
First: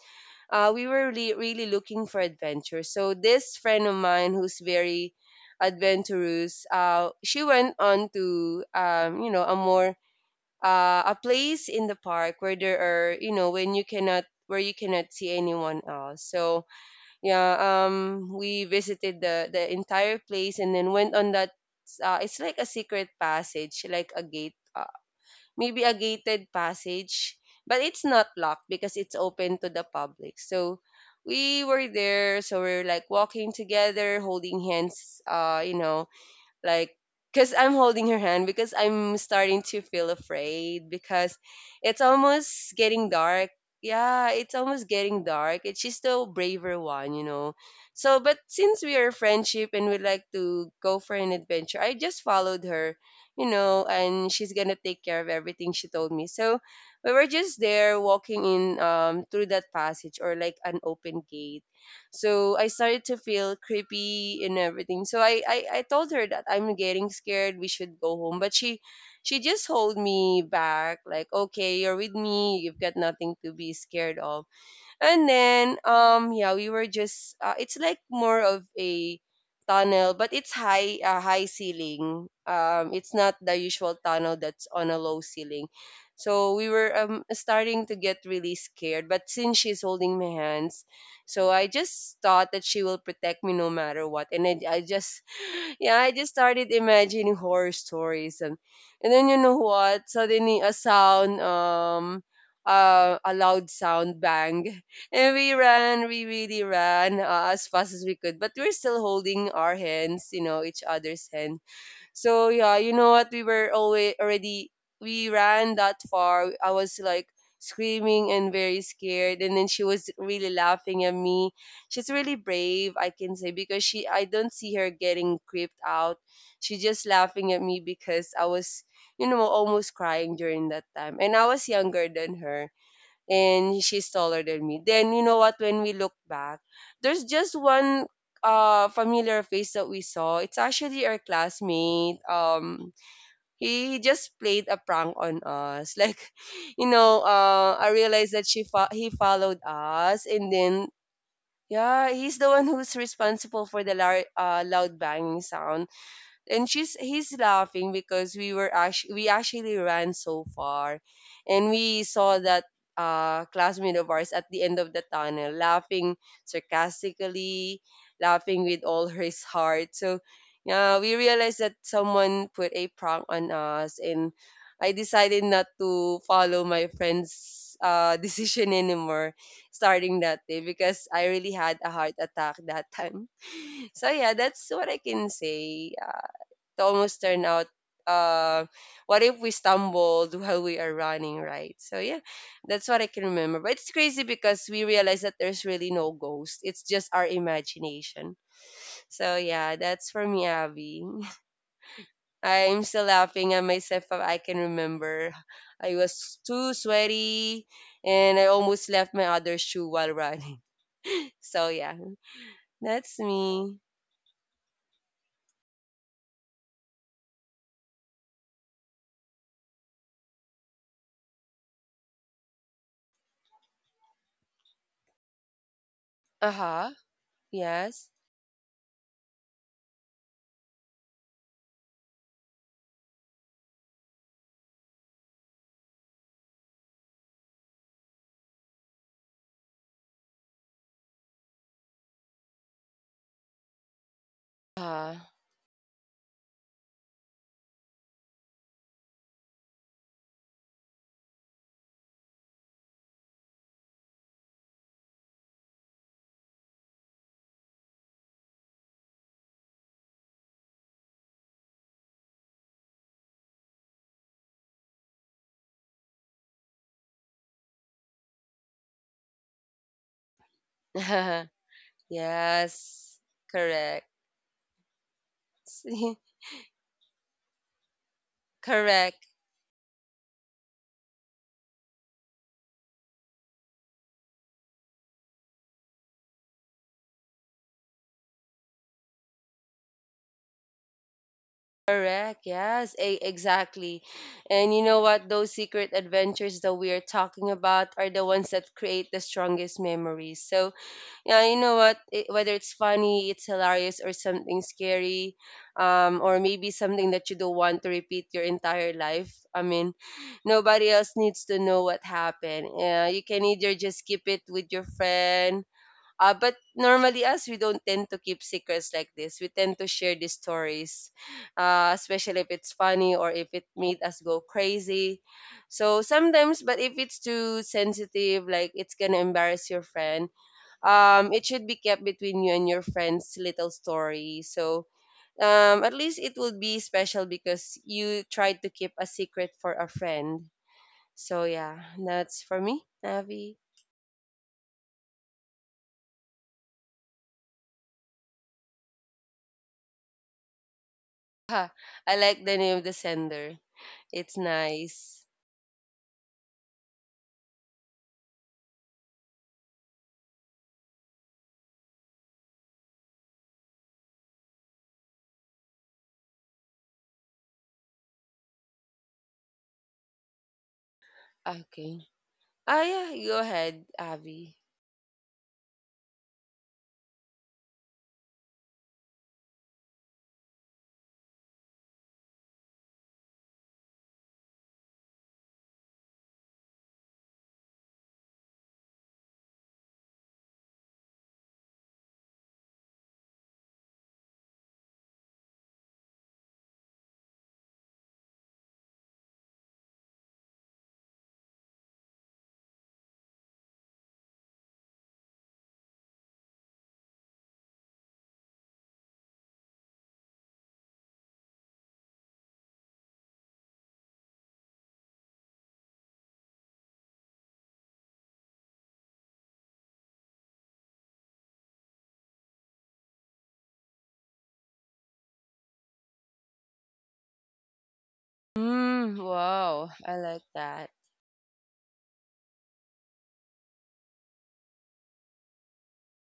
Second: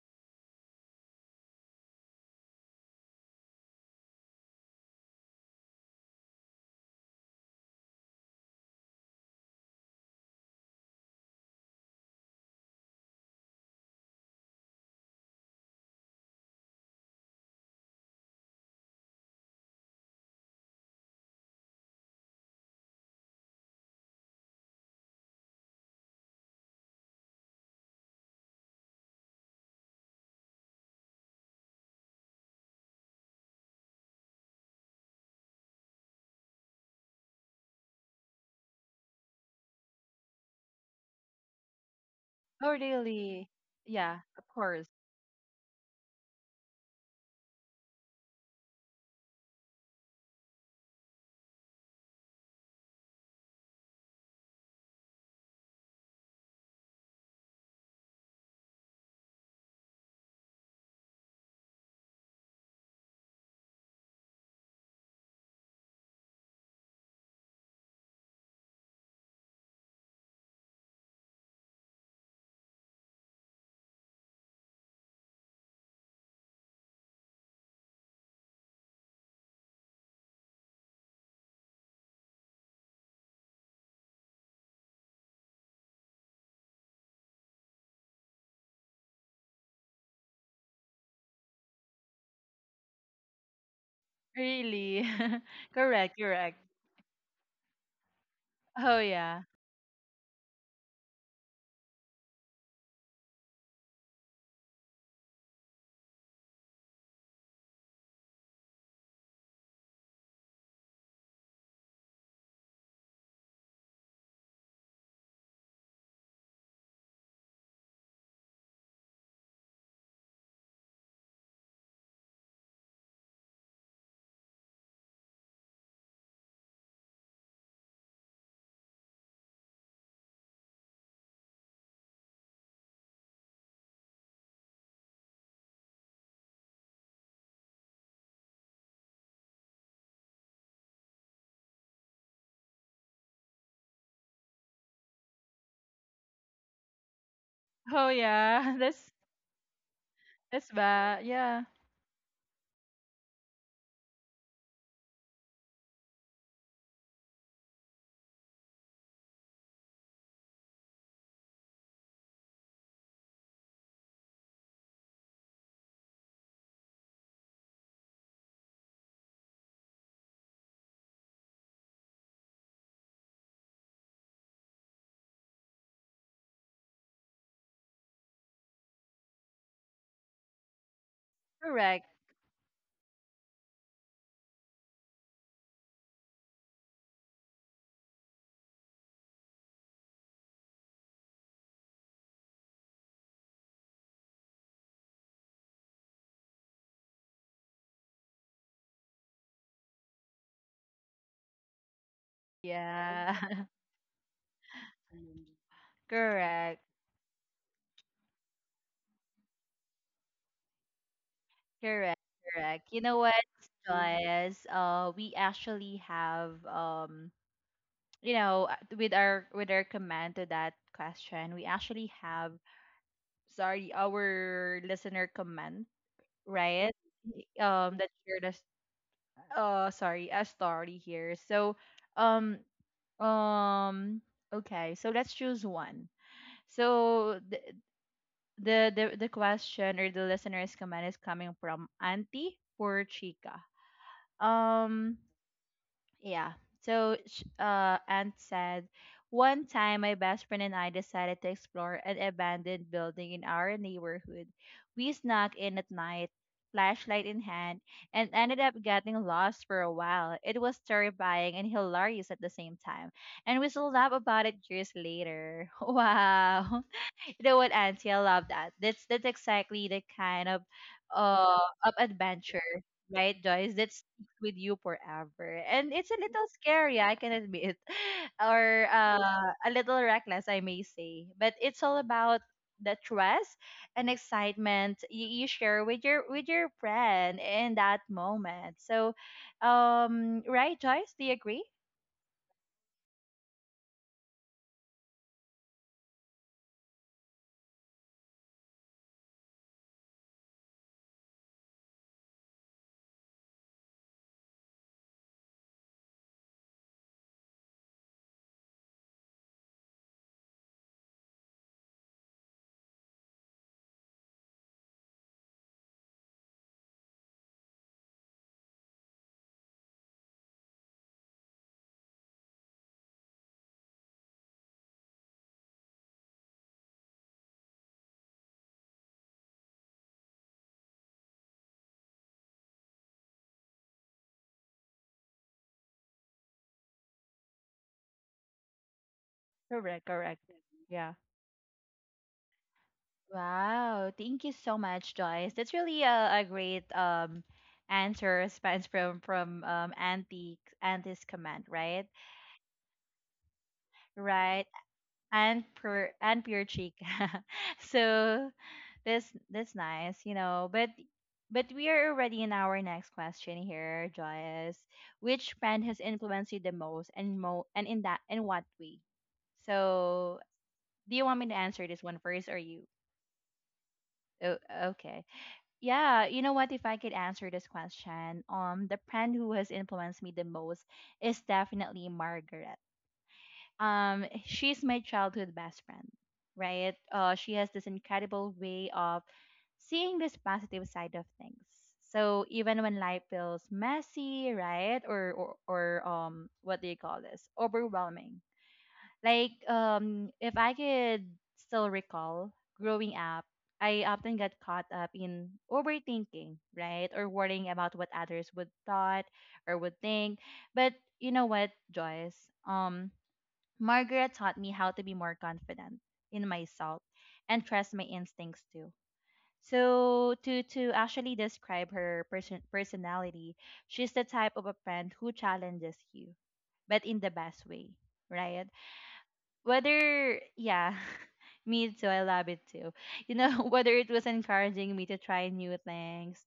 uh, we were really, really looking for adventure. So this friend of mine who's very adventurous, uh, she went on to um, you know, a more uh, a place in the park where there are, you know, when you cannot where you cannot see anyone else. So yeah, um, we visited the the entire place and then went on that. Uh, it's like a secret passage, like a gate, uh, maybe a gated passage, but it's not locked because it's open to the public. So we were there, so we are like walking together, holding hands. Uh, you know, like, because I'm holding her hand because I'm starting to feel afraid because it's Oh almost getting really? dark. Yeah, Yeah, of it's course. almost getting dark, and she's the braver one, you know. So but since we are friendship and we like to go for an adventure, I just followed her, you know, and she's gonna take care of everything, she told me. So we were just there walking in um through that passage or like an open gate. So I started to feel creepy and everything. So I, I, I told her that I'm getting scared. We should go home. But she she just hold me back, like, okay, you're with me. You've got nothing to be scared of. And then um yeah, we were just uh, it's like more of a tunnel, but it's high, uh, high ceiling. Um it's not the usual tunnel that's on a low ceiling. So we were um starting to get really scared, but since she's holding my hands, so I just thought that she will protect me no matter what. and i, I Really? just <laughs> yeah, I Correct, just correct. started imagining horror stories, and Oh and then you yeah. know what? Suddenly, a sound, um, uh, a loud sound bang, <laughs> and we ran. We really ran uh, as fast as we could, but we we're still holding our hands, you know, each other's hand. So yeah, you know what? We were always already We ran that far. I was like screaming and very scared, and then she was really laughing at me. She's really brave, I can say, because she I don't see her getting creeped out. She's just laughing at me because I was, you know, almost crying during that time, and I was younger than her, and she's taller than me. Then you know what? When we look back, there's just one uh familiar face that we saw. It's actually our classmate. Um, he, he just played a prank on us. <laughs> Like, you know, uh, I Oh realized that she yeah. <laughs> fo- That's he followed us, and that's then bad. Yeah. yeah, he's the one who's responsible for the lar- uh, loud banging sound. And she's He's laughing because we were actually we actually ran so far, and we saw that uh, classmate of ours at the end of the tunnel laughing sarcastically, laughing with all <laughs> his heart. So yeah, we realized that someone put a prank on us, and I decided not to follow my friend's uh, <laughs> decision anymore starting that day, because I really had a Correct. heart attack that time. <laughs> So yeah, that's what I can say. Uh, to almost turn out uh, what if we stumbled while we are running, right? So yeah, that's what I can remember. But it's crazy because we realize that there's really no ghost. It's just our imagination. So yeah, that's for me, Abby. <laughs> I'm still Yeah. laughing at <laughs> myself, but I can remember I was too Correct. sweaty, and I almost left my other shoe while running. <laughs> So yeah, Correct. Correct. You know that's what, me. Joyce? Uh we actually have um you know uh, with our with our comment to that question, we actually have, sorry, our listener comment, Uh right? huh. Um that Yes. shared us, uh sorry, a story here. So um Um. Okay, so let's choose one. So the the the, the question, or the listener's comment, is coming from Auntie Por Chica. Um. Uh Yeah. So sh- uh, Aunt said, "One time, my best friend and I decided to explore an abandoned building in our neighborhood. We snuck in at night, flashlight in hand, and ended up getting lost for a while. It was terrifying and hilarious at the same time, and we still laugh about it years later." <laughs> Wow. You know what, Auntie? I love that. That's that's exactly the kind of huh. <laughs> uh of adventure, Yes, right, Joyce? That sticks correct. with you forever. And it's a <laughs> little scary, I can admit, <laughs> or Correct. uh, a little reckless, I may say. But it's all about the trust and excitement you, you share with your with your friend in that moment. So, um, right, Joyce? Do you agree? Correct. Yes, a exactly. And you know what? Those secret adventures that we are talking about are the ones that create the strongest memories. So, yeah, you know what? It, whether it's funny, it's hilarious, or something scary, um, or maybe something that you don't want to repeat your entire life. I mean, nobody else needs to know what happened. Yeah, you can either just keep it with your friend. Uh, but normally us, we don't tend to keep secrets like this. We tend to share these stories, uh, especially if it's funny or if it made us go crazy. So sometimes, but if it's too sensitive, like it's gonna embarrass your friend, um, it should be kept between you and your friend's little story. So um, at least it will be special because you tried to keep a secret for a Correct, correct. friend. Yeah. So yeah, that's for me, Navi. <laughs> Wow, thank you so much, Joyce. That's really a, a great um answer response from from um Auntie, Auntie's command, Ha, right? I like the name of the sender. It's Right. nice. And pure, and pure cheek. <laughs> So that's that's nice, you know. But but we are already in our next question here, Joyce. Which brand has influenced you the most and mo and in that in what way? So do you want me to answer this Okay. one first, or Ah, you? yeah. Go ahead, Oh, Abby. okay. Yeah, you know what? If I could answer this question, um, the friend who has influenced me the most is definitely Margaret. Um, she's my childhood best friend, right? Uh, she has this incredible way of seeing this positive side of things. So even when life feels messy, right, or or, or um, what do you call this? Overwhelming. Like, um, if I could still recall growing up, I often got caught up in overthinking, right? Or worrying about what others would thought or would think. But you know what, Joyce? Um, Margaret taught me how to be more confident in myself and trust my instincts too. So to to actually describe her person personality, she's the type of a friend who challenges you, but in the best way, right? Mm, wow. I Whether, like yeah, that. <laughs> me too, I love it too, you know. <laughs> Whether it was encouraging me to try new things,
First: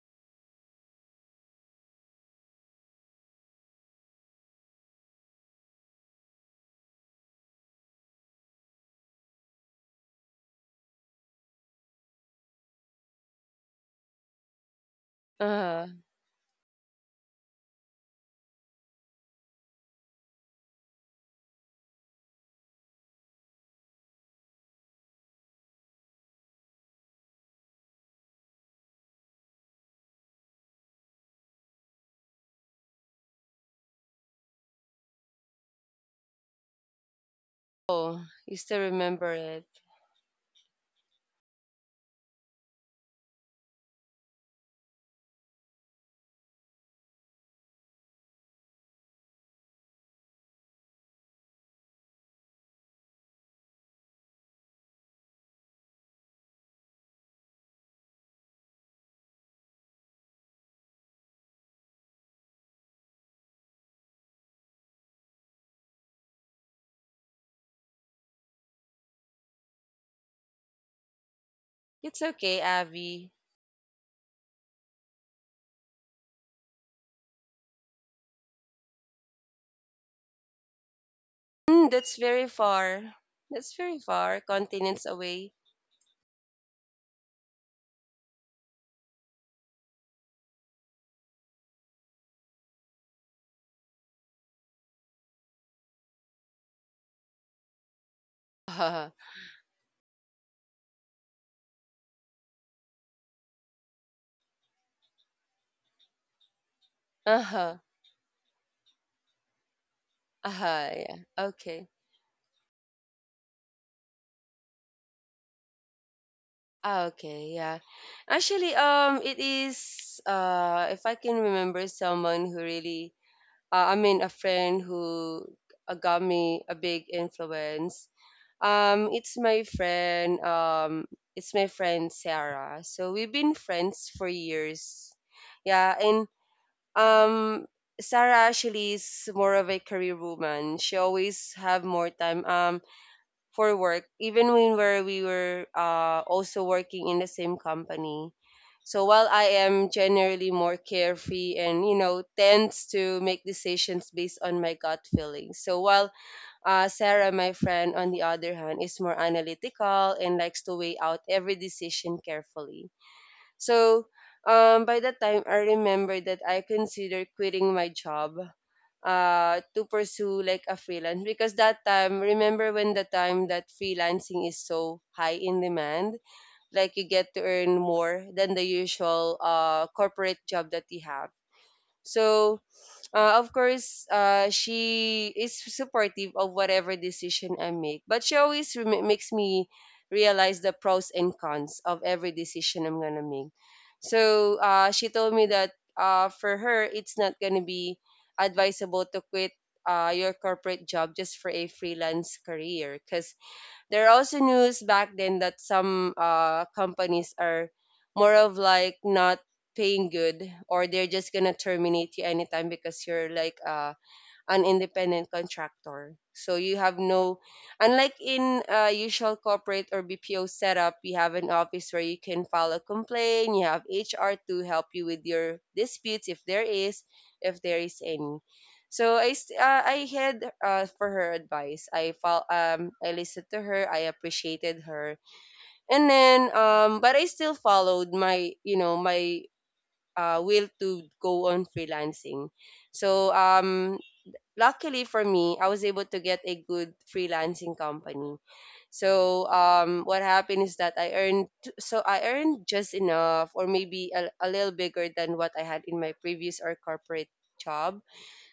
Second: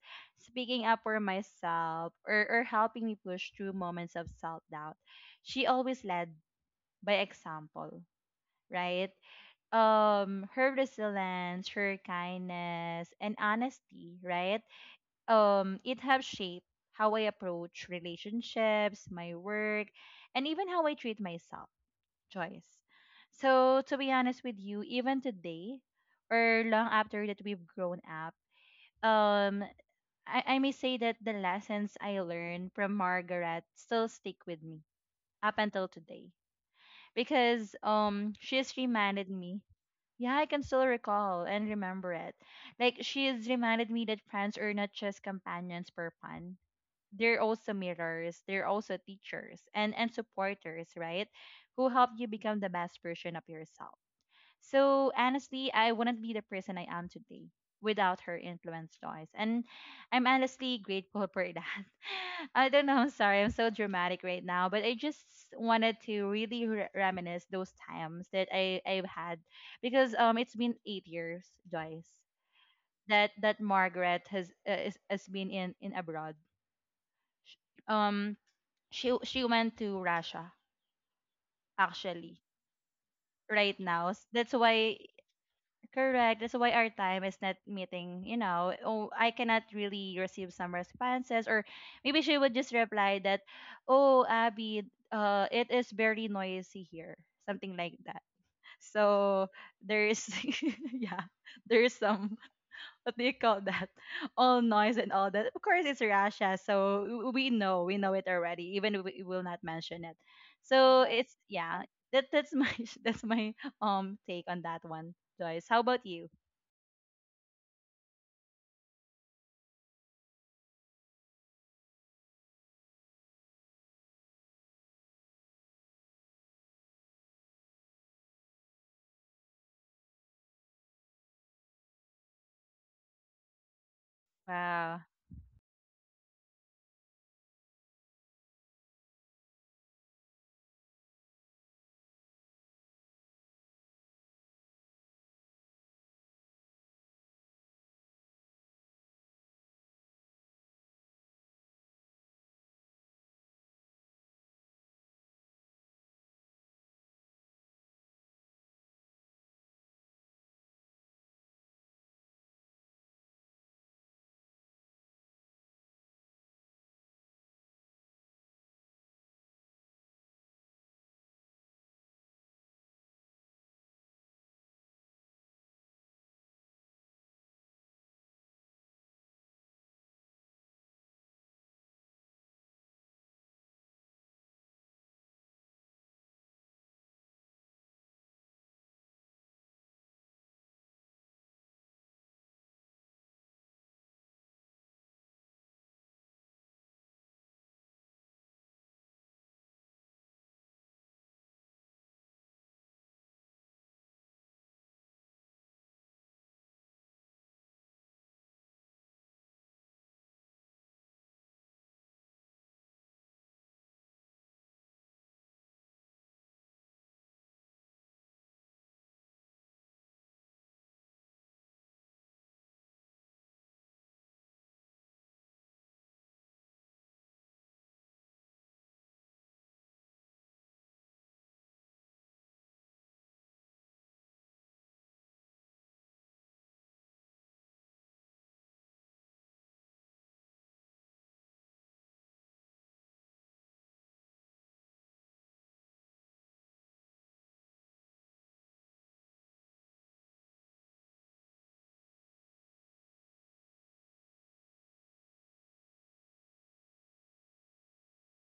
speaking up for myself, or, or helping me push through moments of self-doubt, she always led by example, right? Um, her resilience, her kindness, and honesty, right? um Uh, It have shaped how I approach relationships, my work, and even how I treat myself, choice. So to be honest with you, even today, or long after that we've grown up, um, I, I may say that the lessons I learned from Margaret still stick with me up until today, because oh, um you she's still reminded remember me. it. Yeah, I can still recall and remember it. Like she has reminded me that friends are not just companions for fun. They're also mirrors, they're also teachers and and supporters, right? Who help you become the best version of yourself. So honestly, I wouldn't be the person I am today without her influence, Joyce. And I'm honestly grateful for that. <laughs> I don't know. I'm sorry. I'm so dramatic right now, but I just wanted to really re- reminisce those times that I I've had, because um it's been eight years, Joyce, It's okay, Abby. that that Margaret has uh, is, has been in in abroad. Um, she she went to Russia Mm, that's actually very far. That's right very now. S- far. That's why. Continents away. <laughs> Correct. That's why our time is not meeting, you know. Oh, I cannot really receive some responses. Or maybe she would just reply that, oh, Abby, uh, it is very noisy here. Something like that. Uh-huh. So there is, <laughs> yeah, there is some, what do you call that? <laughs> All noise and all that. Of course, it's Russia. So w- we Uh-huh. know, we know it already, even if we will not mention it. Uh-huh. So Yeah. it's, yeah, Okay. that, that's my, <laughs> that's my um take on that one, Joyce. How about you? Ah, okay, yeah. Actually, um, it is uh, if I can remember someone who really, uh, I mean, a friend who uh, got me a big influence. Um, it's my friend. Um, it's my friend Sarah. So we've been friends for Wow. years. Yeah, and um, Sarah actually is more of a career woman. She always have more time um for work, even when where we were uh also working in the same company. So while I am generally more carefree and, you know, tends to make decisions based on my gut feeling. So while uh, Sarah, my friend, on the other hand, is more analytical and likes to weigh out every decision carefully. So, um, by that time, I remember that I considered quitting my job uh, to pursue like a freelance, because that time, remember when the time that freelancing is so high in demand, like you get to earn more than the usual uh, corporate job that you have. So, uh, of course, uh, she is supportive of whatever decision I make, but she always rem- makes me realize the pros and cons of every decision I'm gonna make. So uh, she told me that uh, for her, it's not gonna be advisable to quit uh, your corporate job just for a freelance career, because there are also news back then that some uh, companies are more of like not paying good, or they're just gonna terminate you anytime because you're like uh an independent contractor. So you have no, unlike in uh, usual corporate or B P O setup, you have an office where you can file a complaint. You have H R to help you with your disputes if there is, if there is any. So I s- uh, I had uh, for her advice. I fol- um I listened to her. I appreciated her, and then um but I still followed my, you know, my uh, will to go on freelancing. So um luckily for me, I was able to get a good freelancing company. So um, what happened is that I earned so I earned just enough, or maybe a, a little bigger than what I had in my previous or corporate job.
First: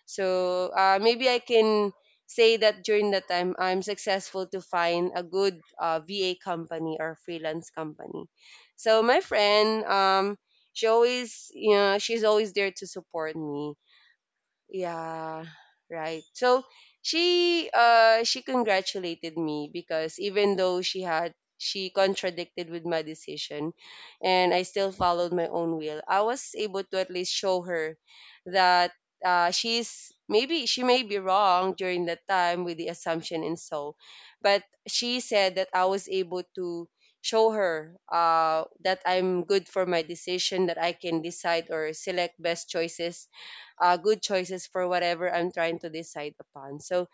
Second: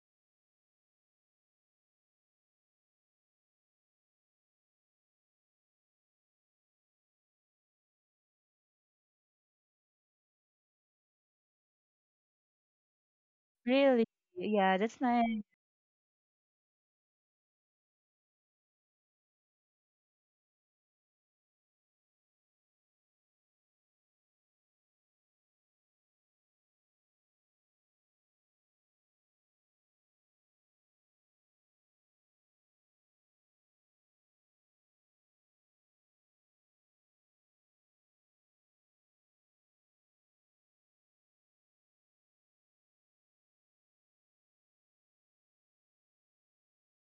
So uh, maybe I can say that during that time I'm successful to find a good uh, V A company or freelance company. So my friend, um, she always, you know, she's always there to support me. Really? Yeah, that's nice. Yeah, right. So she uh she congratulated me because even though she had she contradicted with my decision and I still followed my own will, I was able to at least show her that uh she's maybe she may be wrong during that time with the assumption. And so but she said that I was able to show her uh that I'm good for my decision, that I can decide or select best choices, uh, good choices for whatever I'm trying to decide upon. So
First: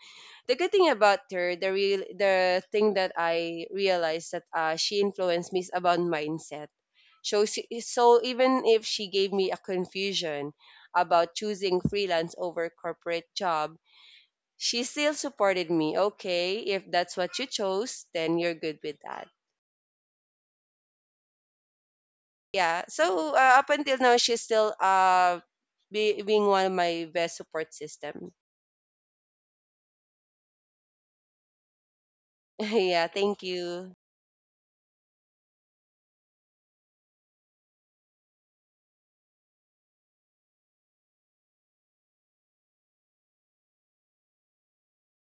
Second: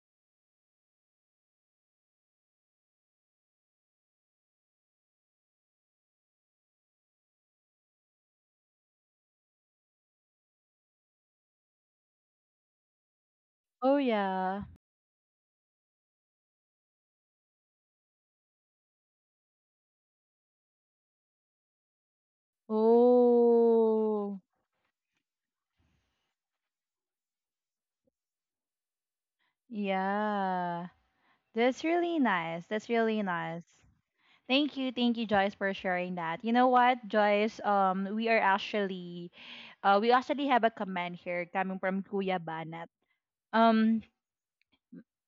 the good thing about her, the real the thing that I realized that uh, she influenced me is about mindset. So she, so even if she gave me a confusion about choosing freelance over corporate job, Oh, yeah. she still supported me. Okay, if that's what you chose, then you're good with that. Yeah. So uh, up until now, she's Oh, still uh be, being one of my best support system. yeah. That's really nice. <laughs> That's Yeah. really Thank nice. you. Thank you, thank you, Joyce, for sharing that. You know what, Joyce? Um, we are actually, uh, we actually have a comment here coming from Kuya Banat. Um,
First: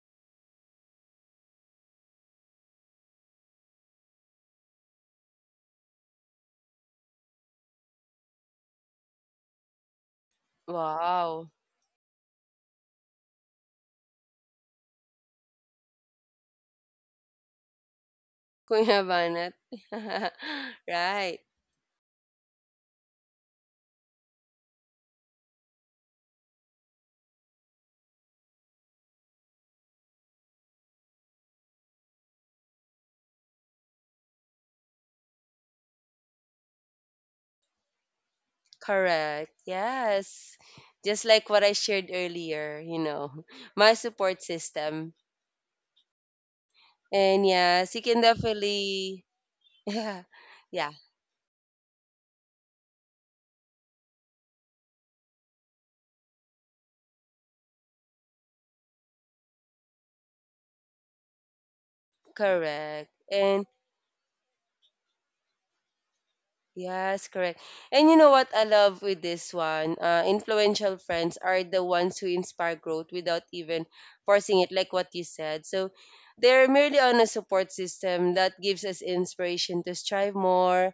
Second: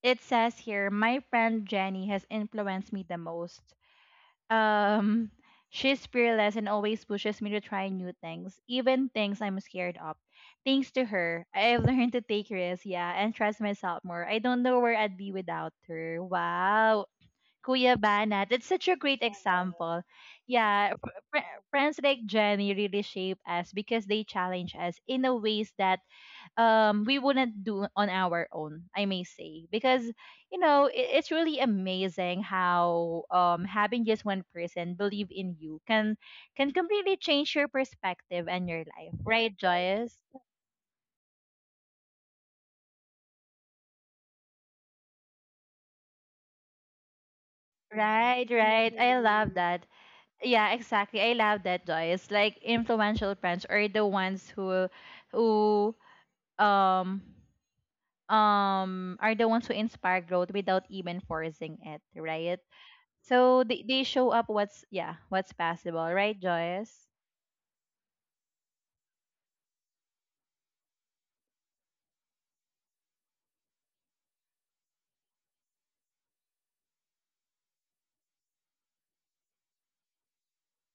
it says here, my friend Jenny has influenced me the most. Um, she's fearless and always pushes me to try new things, even things I'm scared of. Thanks to her, Wow, I've <laughs> learned to take risks, yeah, and trust myself more. I don't know where I'd be without her. Wow. Kuya Banat, that's such a Kuya great Banat. example. <laughs> Yeah, fr- Right, fr- friends like Jenny really shape us because they challenge us in a ways that um we wouldn't do on our own, I may say, because you know it, it's really amazing how um having just one person believe in you can can completely change your perspective and your life, correct. right, Joyce? Yes. Just like what I shared earlier, you know, <laughs> my support system. And yes, you can Right, right, I definitely, love hmm that. <laughs> yeah, Yeah, yeah, exactly, I love that, Joyce. Like influential friends are the ones who who um um are the ones who inspire growth without even forcing it, right? correct. So And they, they show up what's, yeah, what's possible, right, Joyce? yes, correct. And you know what I love with this one? Uh, influential friends are the ones who inspire growth without even forcing it, like what you said. So they're merely on a support system that gives us inspiration to strive more,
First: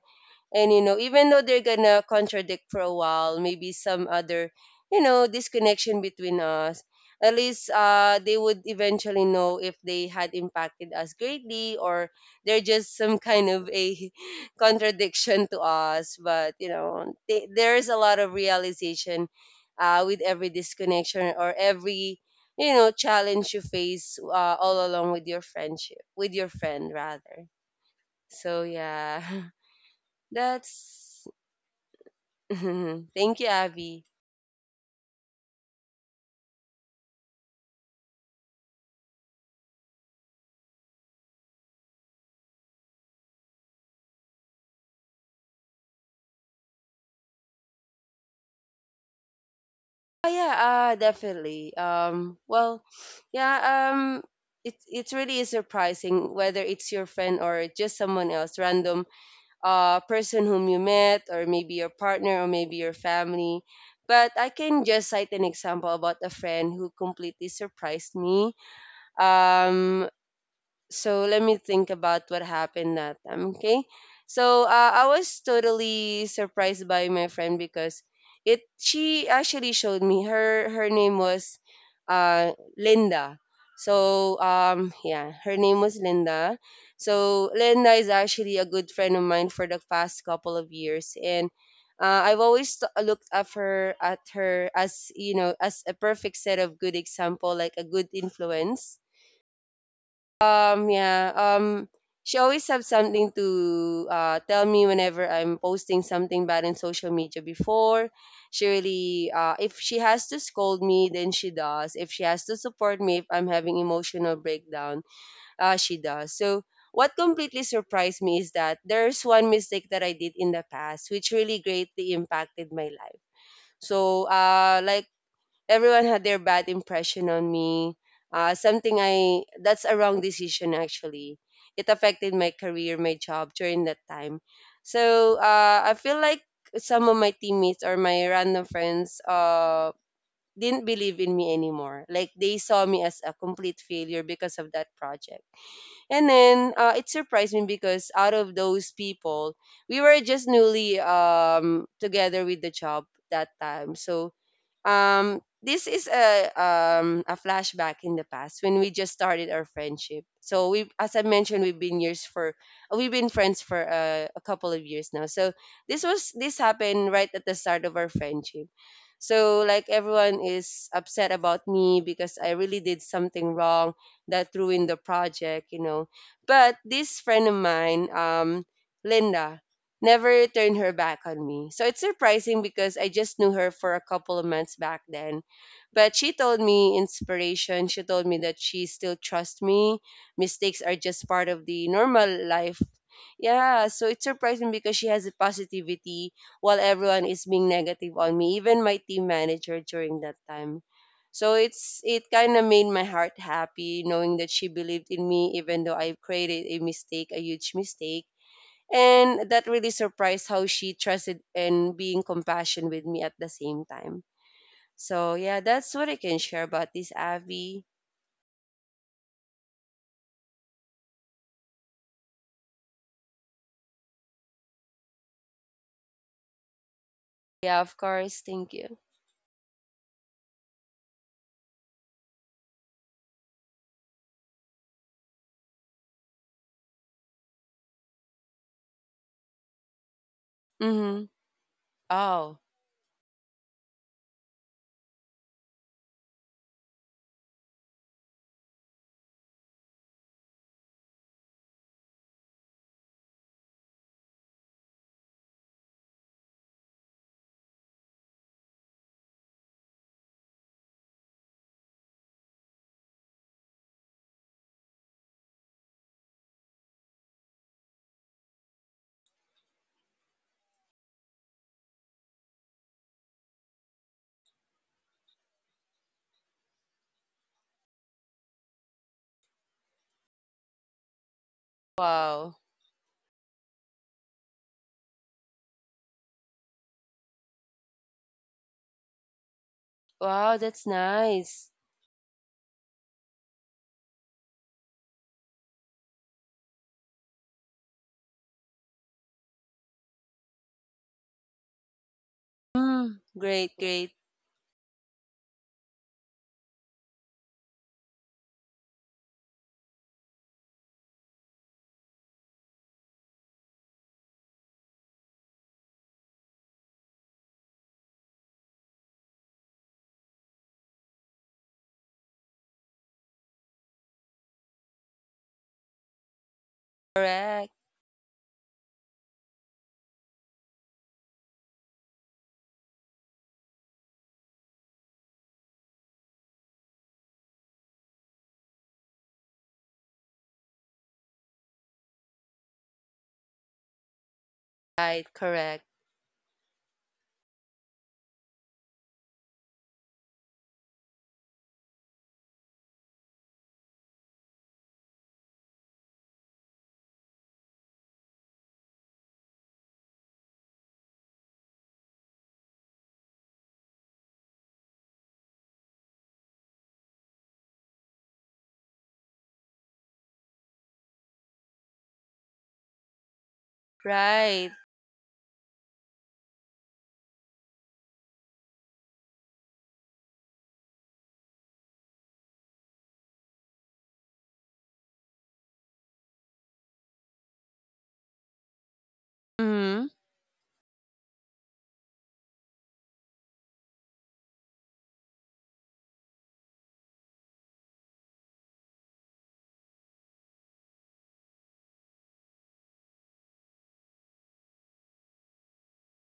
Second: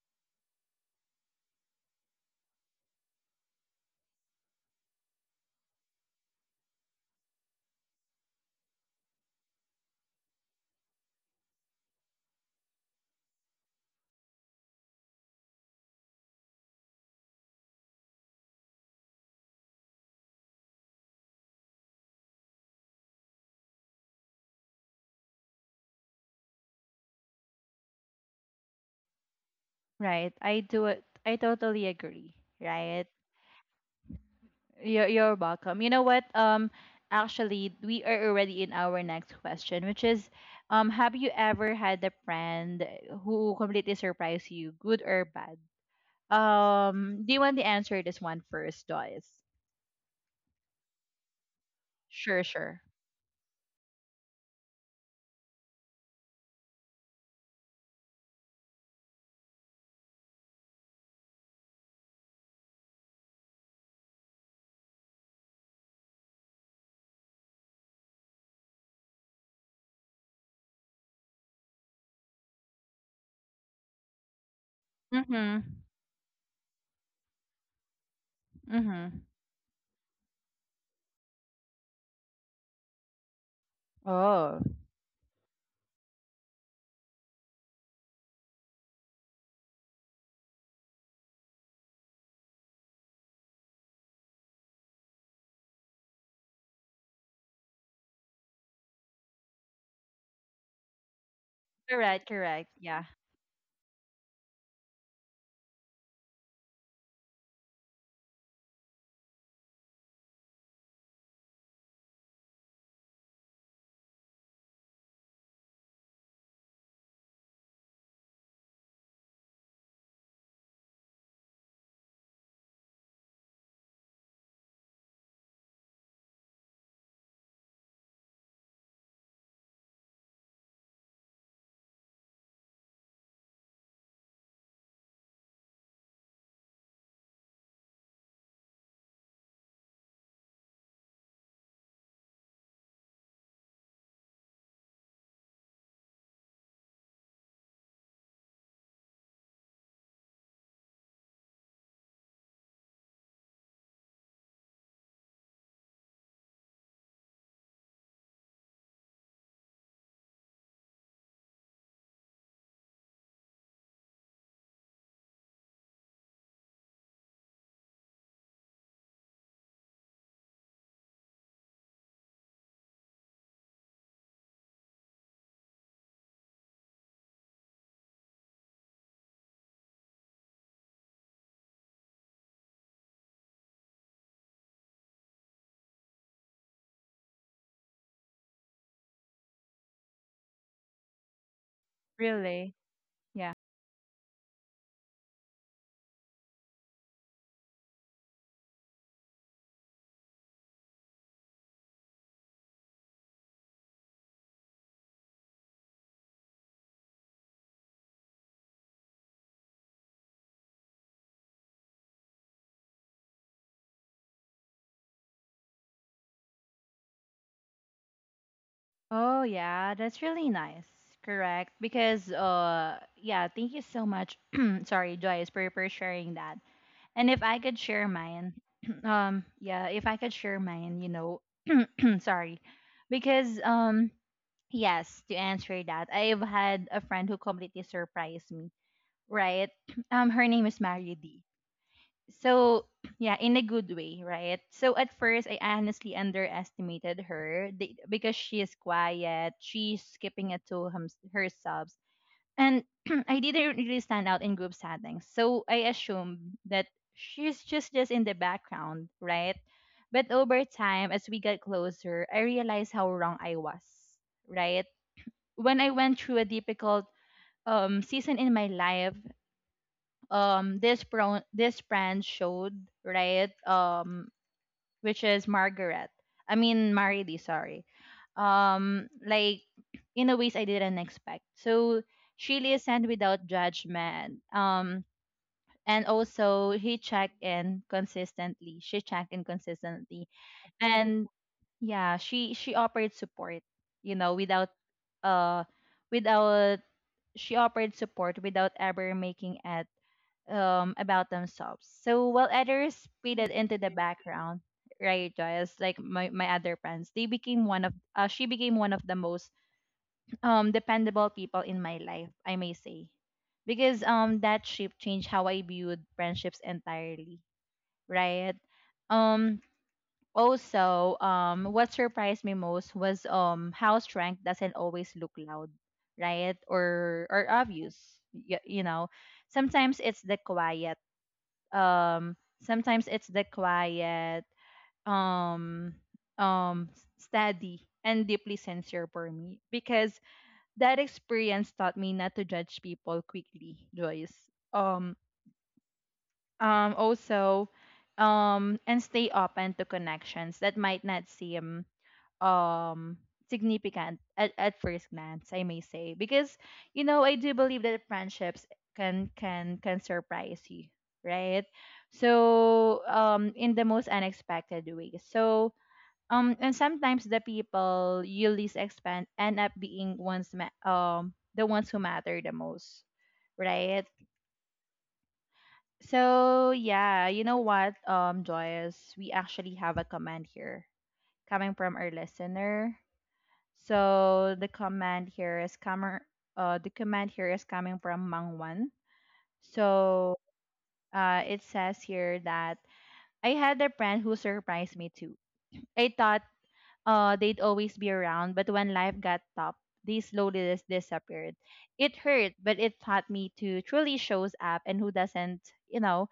and you know, even though they're gonna contradict for a while, maybe some other, you know, disconnection between us, at least uh, they would eventually know if they had impacted us greatly, or they're just some kind of a <laughs> contradiction to us. But you know, th- there's a lot of realization uh, with every disconnection or every, you know, challenge you face uh, all along with your friendship with your friend rather. So yeah. Right. <laughs> I do it That's I totally agree. Right. <laughs> thank you, Abby. You're you're welcome. You know what? Um actually we are already in our next question, which is um have you ever had a friend who completely surprised you, good or bad? Um do you want to answer this one first, Joyce? Oh yeah, uh, definitely. Um, Sure, sure. well, yeah, um, it it really is surprising whether it's your friend or just someone else, random uh person whom you met, or maybe your partner, or maybe your family. But I can just cite an example about a friend who completely surprised me. Um, so let me think about what happened that time. Okay, so uh, I was Mm-hmm. totally surprised by my friend because it Mm-hmm. she actually showed me her. Her name was uh Linda. So Oh. um yeah, her name was Linda. So Linda is actually a good friend of mine for the past couple of years, and uh, I've always t- looked up her at her as, you know, as a perfect set of good example, like a good influence. Um, yeah. Um, Correct, she correct. always have Yeah. something to uh, tell me whenever I'm posting something bad in social media before. She really, uh, if she has to scold me, then she does. If she has to support me, if I'm having emotional breakdown, uh, she does. So what completely surprised me is that there's one mistake that I did in the past, which really greatly impacted my life. So, uh, like everyone had their bad impression on me. Uh, something I that's a wrong decision actually. It affected my career, my job during that time. So uh, I feel like some of my teammates or my random friends uh, didn't believe in me anymore. Like they saw me as a complete failure because of that project. And then uh, it surprised me because out of those people, we were just newly um, together with the job that time. So um, this is a um, a flashback in the past when we just started our friendship. So we, as I mentioned, we've been years for we've been friends for uh, a couple of years now. So this was this happened right at the start of our friendship. So like everyone is upset about me because I really did something wrong that ruined the project, you know. But this friend of mine, um, Linda, never turned her back on me. So it's surprising because I just knew her for a couple of months back then. But she told me inspiration. She told me that she still trusts me. Mistakes are just part of the normal Really? life. Yeah, so it's surprising because she has a positivity while everyone is being negative on me, even my team manager during that time. So it's it kind of made my heart happy knowing that she believed in me even though I created a mistake, a huge mistake, and that really surprised how she trusted and being compassion with me at the same time. So yeah, that's what I can share about this, Abby. Oh yeah, that's really nice. Correct. Because uh yeah, thank you so much. <clears throat> Sorry, Joyce, for, for sharing that. And if I could Yeah, of share course. mine, Thank you. <clears throat> um yeah, if I could share mine, you know, <clears throat> sorry. Because um yes, to answer that, I've had a friend who completely surprised me, right? <clears throat> Um, her name is Mary Mm-hmm. D, Oh, so <clears throat> yeah, in a good way, right? So at first I honestly underestimated her, the- because she is quiet, she's skipping it to hum- her subs, and <clears throat> I didn't really stand out in group settings, so I assumed that she's just just in the background, right? But over time as we got closer, I realized how wrong I was, right? When I went through a difficult um season in my life, um this pro this brand showed, right? um which is Margaret, I mean Marily, sorry. um like in a ways I didn't expect. So wow. she listened without judgment, um and also he checked in consistently, she checked in consistently. Wow, that's And nice. yeah, she she offered support, you know, without uh without, she offered support without ever making it um, about themselves. So while others Mm, faded great, into the great. background, right, Joyce, like my, my other friends, they became one of, uh, she became one of the most um, dependable people in my life, I may say. Because um, that shift changed how I viewed friendships entirely, right? Um, also, um, what surprised me most was um, how strength doesn't always look loud, right? Or, or Correct. obvious, you, you know. Sometimes it's the quiet um sometimes it's the quiet um um steady and deeply sincere for me because that experience taught me not to judge people quickly, Joyce. um Right, correct. um also um and stay open to connections that might not seem um significant at, at first glance, I may say, because you know I do believe that friendships can can can surprise you, right? So um in the most unexpected ways. So um and sometimes the people you least expect end up being ones ma- um the ones who matter the most, right? Right. So yeah, you know what, um Joyous, we actually have a comment here coming from our listener. So the command here is coming. Uh, the command here is coming from Mangwan. Mm-hmm. So uh, it says here that I had a friend who surprised me too. I thought uh, they'd always be around, but when life got tough, they slowly dis- disappeared. It hurt, but it taught me to truly shows up and who doesn't, you know,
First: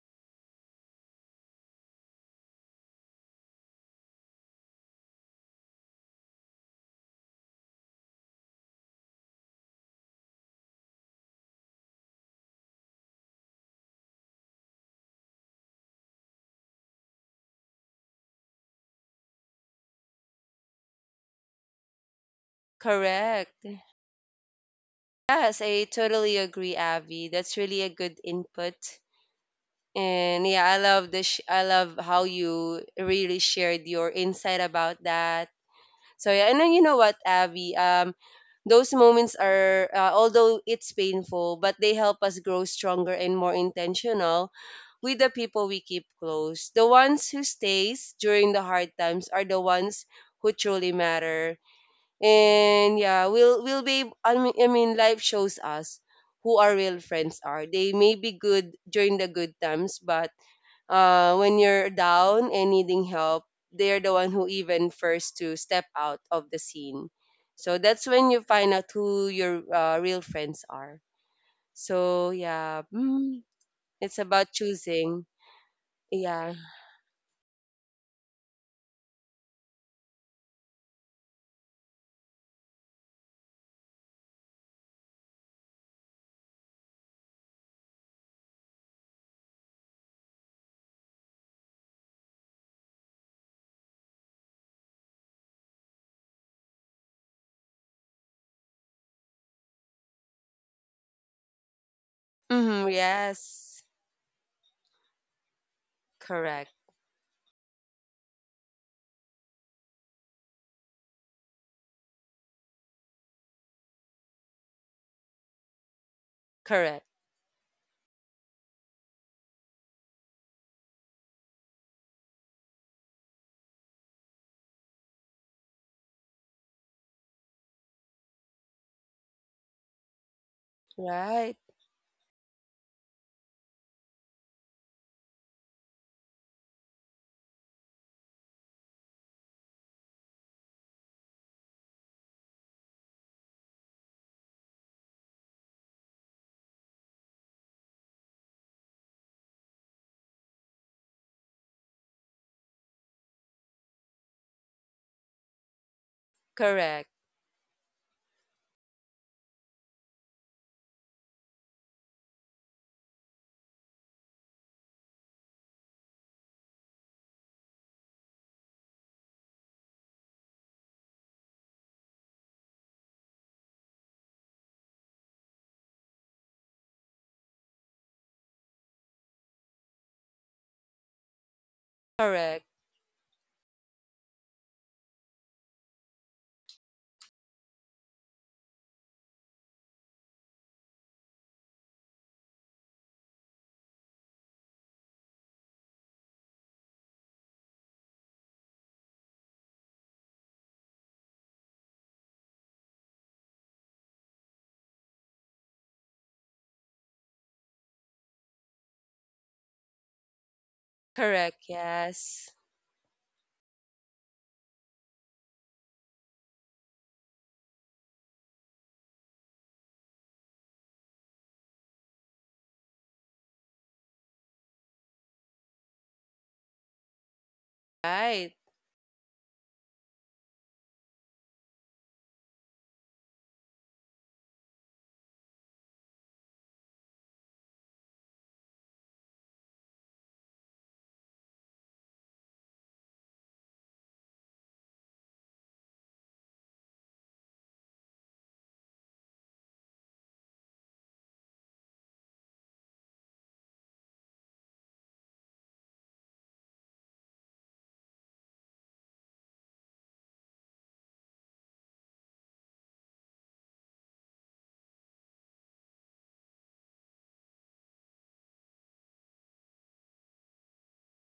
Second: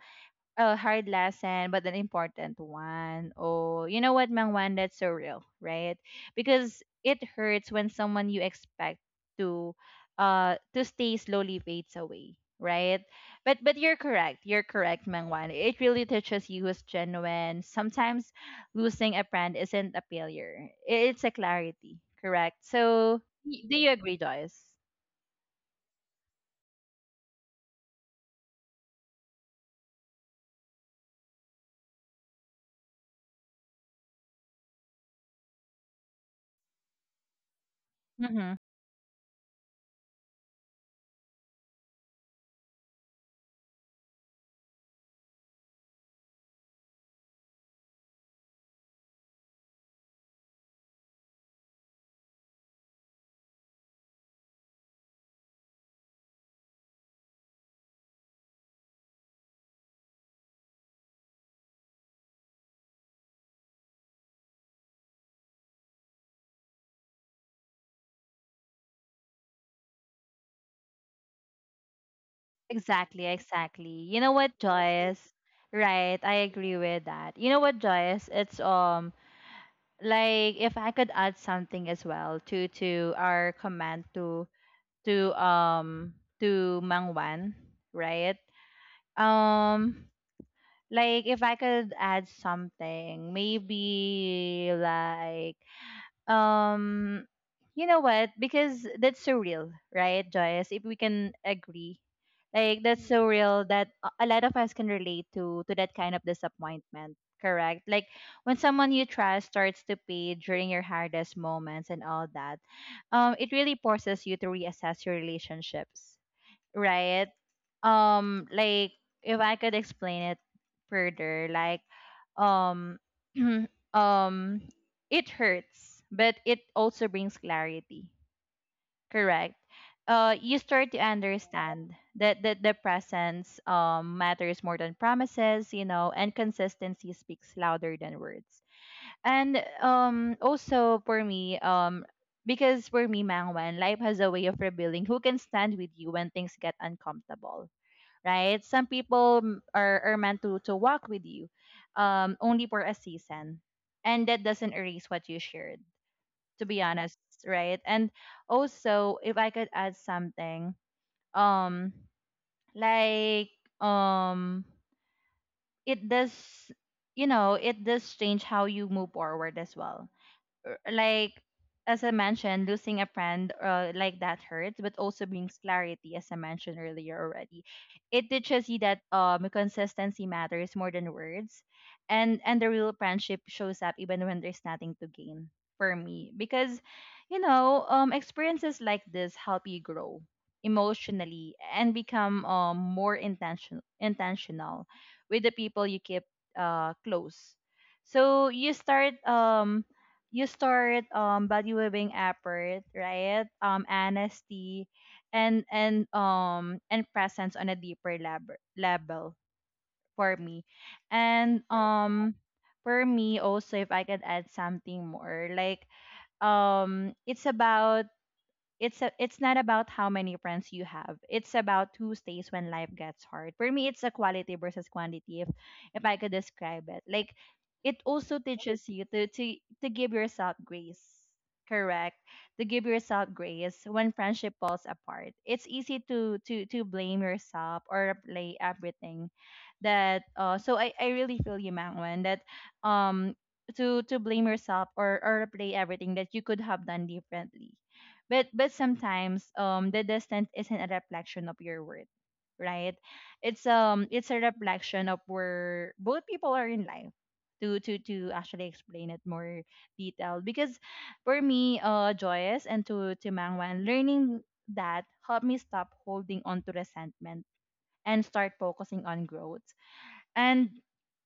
a hard lesson, but an important one. Oh, you know what, Mang Juan? That's so real, right? Because it hurts when someone you expect to uh to stay slowly fades away, right? But but you're correct. You're correct, Mang Juan. It really touches you who's genuine. Sometimes losing a friend isn't a failure. It's a clarity, correct? So Correct. y- do you agree, Joyce? Yes, I totally agree, Abby. That's really a good input. And yeah, I love the sh- I love how you really shared your insight about that. So yeah, and then you know what, Abby, um, Mm-hmm. those moments are uh, although it's painful, but they help us grow stronger and more intentional with the people we keep close. The ones who stays during the hard times are the ones who truly matter. And yeah, we'll we'll be ab- I mean, I mean life shows us who our real friends are. They may be good during the good times, but uh, when you're down and needing help, they're the one who even first to step out of the scene. So that's when you find out who your uh, real friends are. So yeah, Exactly, mm, exactly. it's You know about what, choosing. Joyce? Right, I Yeah. agree with that. You know what, Joyce? It's um like if I could add something as well to to our comment to to um to Mangwan, right? Um like if I could add something, maybe like um, you know what? Because that's so real, right, Joyce? If we can agree, like Hmm, that's so real yes. that a a lot of us can relate to to that kind of Correct. disappointment. Correct. Like when someone you trust starts to pay during your hardest moments and all that, um, it really forces you to reassess your relationships, Correct. right? Um, like if I could explain it further, like um <clears throat> um it hurts, but it also brings clarity. Correct. Uh, you start to Right. understand that, that the presence um, matters more than promises, you know, and consistency speaks louder than words. And um also for me, um because for me, Mangwan, life has a way of revealing who can stand with you when things get uncomfortable, right? Some people m- are, are meant to to walk with you, um, only for a season, and that doesn't erase what you shared. To be Correct. honest, right? And also, if I could add something, um, like um, it does, you know, it does change how you move forward as well, r- like as I mentioned, losing a friend, uh, like that hurts, but also brings clarity, as I mentioned earlier already. It teaches you that um consistency matters more than words, and and Correct. the real friendship shows up even when there's nothing to gain for me because, you know, um experiences like this help you grow emotionally and become um more intention intentional with the people you keep uh close. So you start um you start um valuing effort, right? Um, honesty and and um and presence on a deeper level level for me. And Correct. right. um Yes. for me also, if I could add something more, like um it's about it's a, it's not about how many friends you have. It's about who stays when life gets hard. For me, it's a quality versus quantity if if I could describe it. Like it also Right. teaches you to to to give yourself grace. Correct. To give yourself grace when friendship falls apart. It's easy to to to blame yourself or play everything that uh, so I, I really feel you, Mangwan, that um to to blame yourself or or play everything that you could have done differently, but but sometimes um the distance isn't a reflection of your worth, right? It's um it's a reflection of where both people are in life, to to to actually explain it more detailed because for me, uh Joyous, and to to Mangwan, learning that helped me stop holding on to resentment and start focusing on growth. And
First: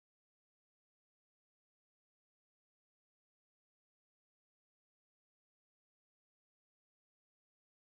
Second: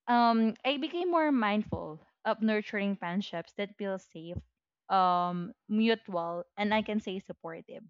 um, I became more mindful of nurturing friendships that feel safe, um, mutual, and I can say supportive.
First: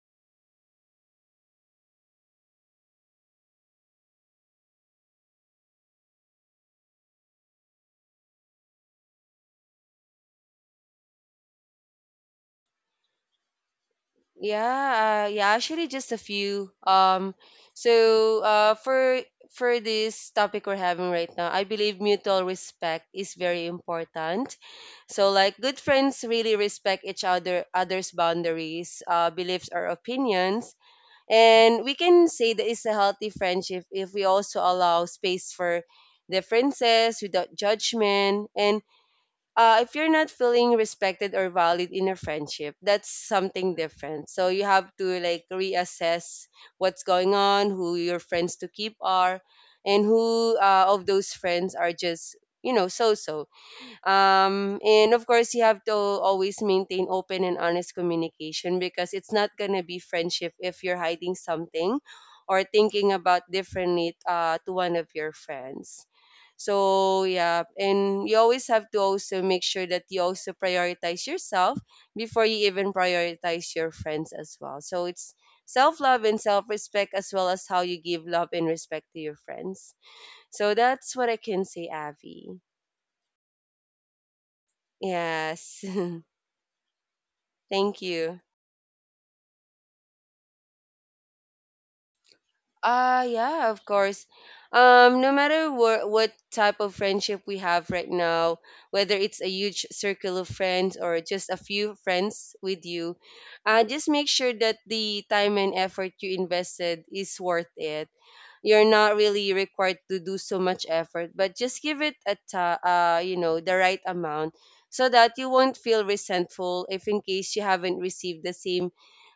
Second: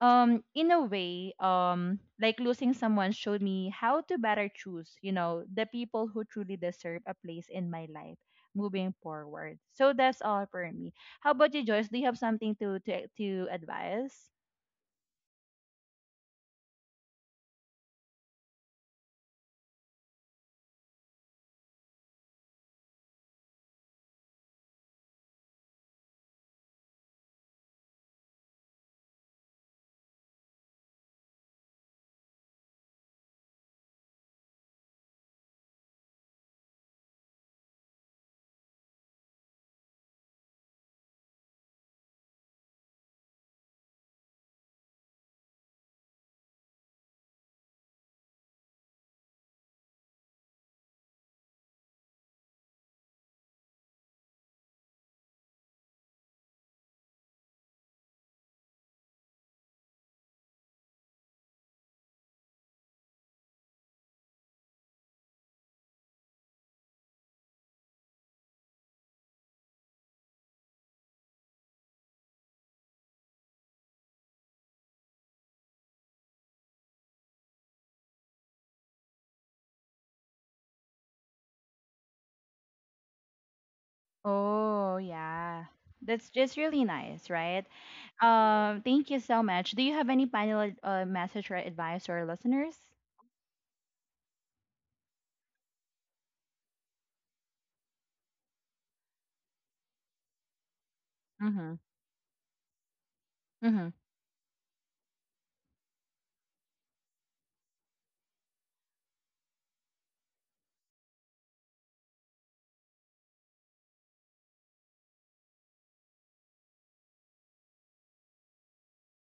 Um, in a way, um, like losing someone showed me how to better choose, you know, the people who truly deserve a place in my life moving forward. So that's all for me. How about you, Joyce? Do you have something to to, to advise? Yeah, uh, yeah, actually just a few. Um, so uh, for for this topic we're having right now, I believe mutual respect is very important. So like good friends really respect each other others' boundaries, uh, beliefs or opinions. And we can say that it's a healthy friendship if we also allow space for differences without judgment. And uh, if you're not feeling respected or valued in a friendship, that's something different. So you have to like reassess what's going on, who your friends to keep are, and who uh, of those friends are just you know so so. Um, and of course, you have to always maintain open and honest communication because it's not going to be friendship if you're hiding something or thinking about differently uh, to one of your friends. So, yeah, and you always have to also make sure that you also prioritize yourself before you even prioritize your friends as well. So, it's self love and self respect as well as how you give love and respect to your friends. So, that's what I can say, Avi. Oh, yeah. Yes. That's <laughs> just really nice, right? Thank you. Um, thank you so much. Do you have any final ad- uh, message or advice to our listeners? Uh yeah, of course. Um no matter what what type of friendship we have right now, whether it's a huge circle of friends or just a Mm-hmm. few friends with you, uh Mm-hmm. just make sure that the time and effort you invested is worth it. You're not really required to do so much effort, but just give it a ta- uh you know, the right amount so that you won't feel resentful if in case you haven't received the same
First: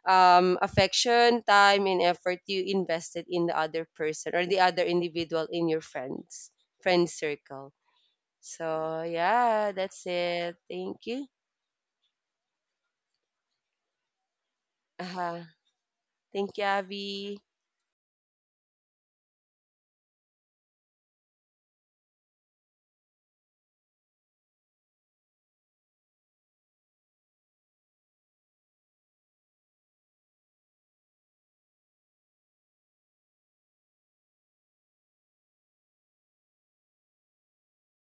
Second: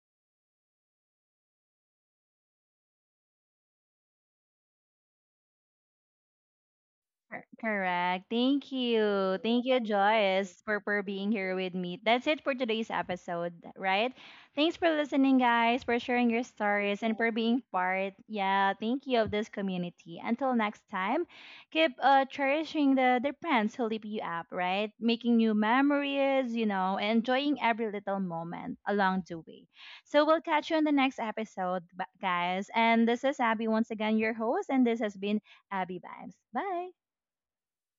um, affection, time, and effort you invested in the other person or the other individual in your friends friend Cor- circle. Correct. Thank So you. Thank yeah, you, that's it. Joyce, for, for Thank you. being <laughs> here with me. That's it for today's episode, right? Thanks for listening, Uh-huh. guys, for sharing your Thank you, stories and for Abby. being part, yeah, thank you, of this community. Until next time, keep uh, cherishing the, the friends who lift you up, right? Making new memories, you know, and enjoying every little moment along the way. So we'll catch you on the next episode, bu- guys. And this is Abby once again, your host, and this has been Abby Vibes. Bye.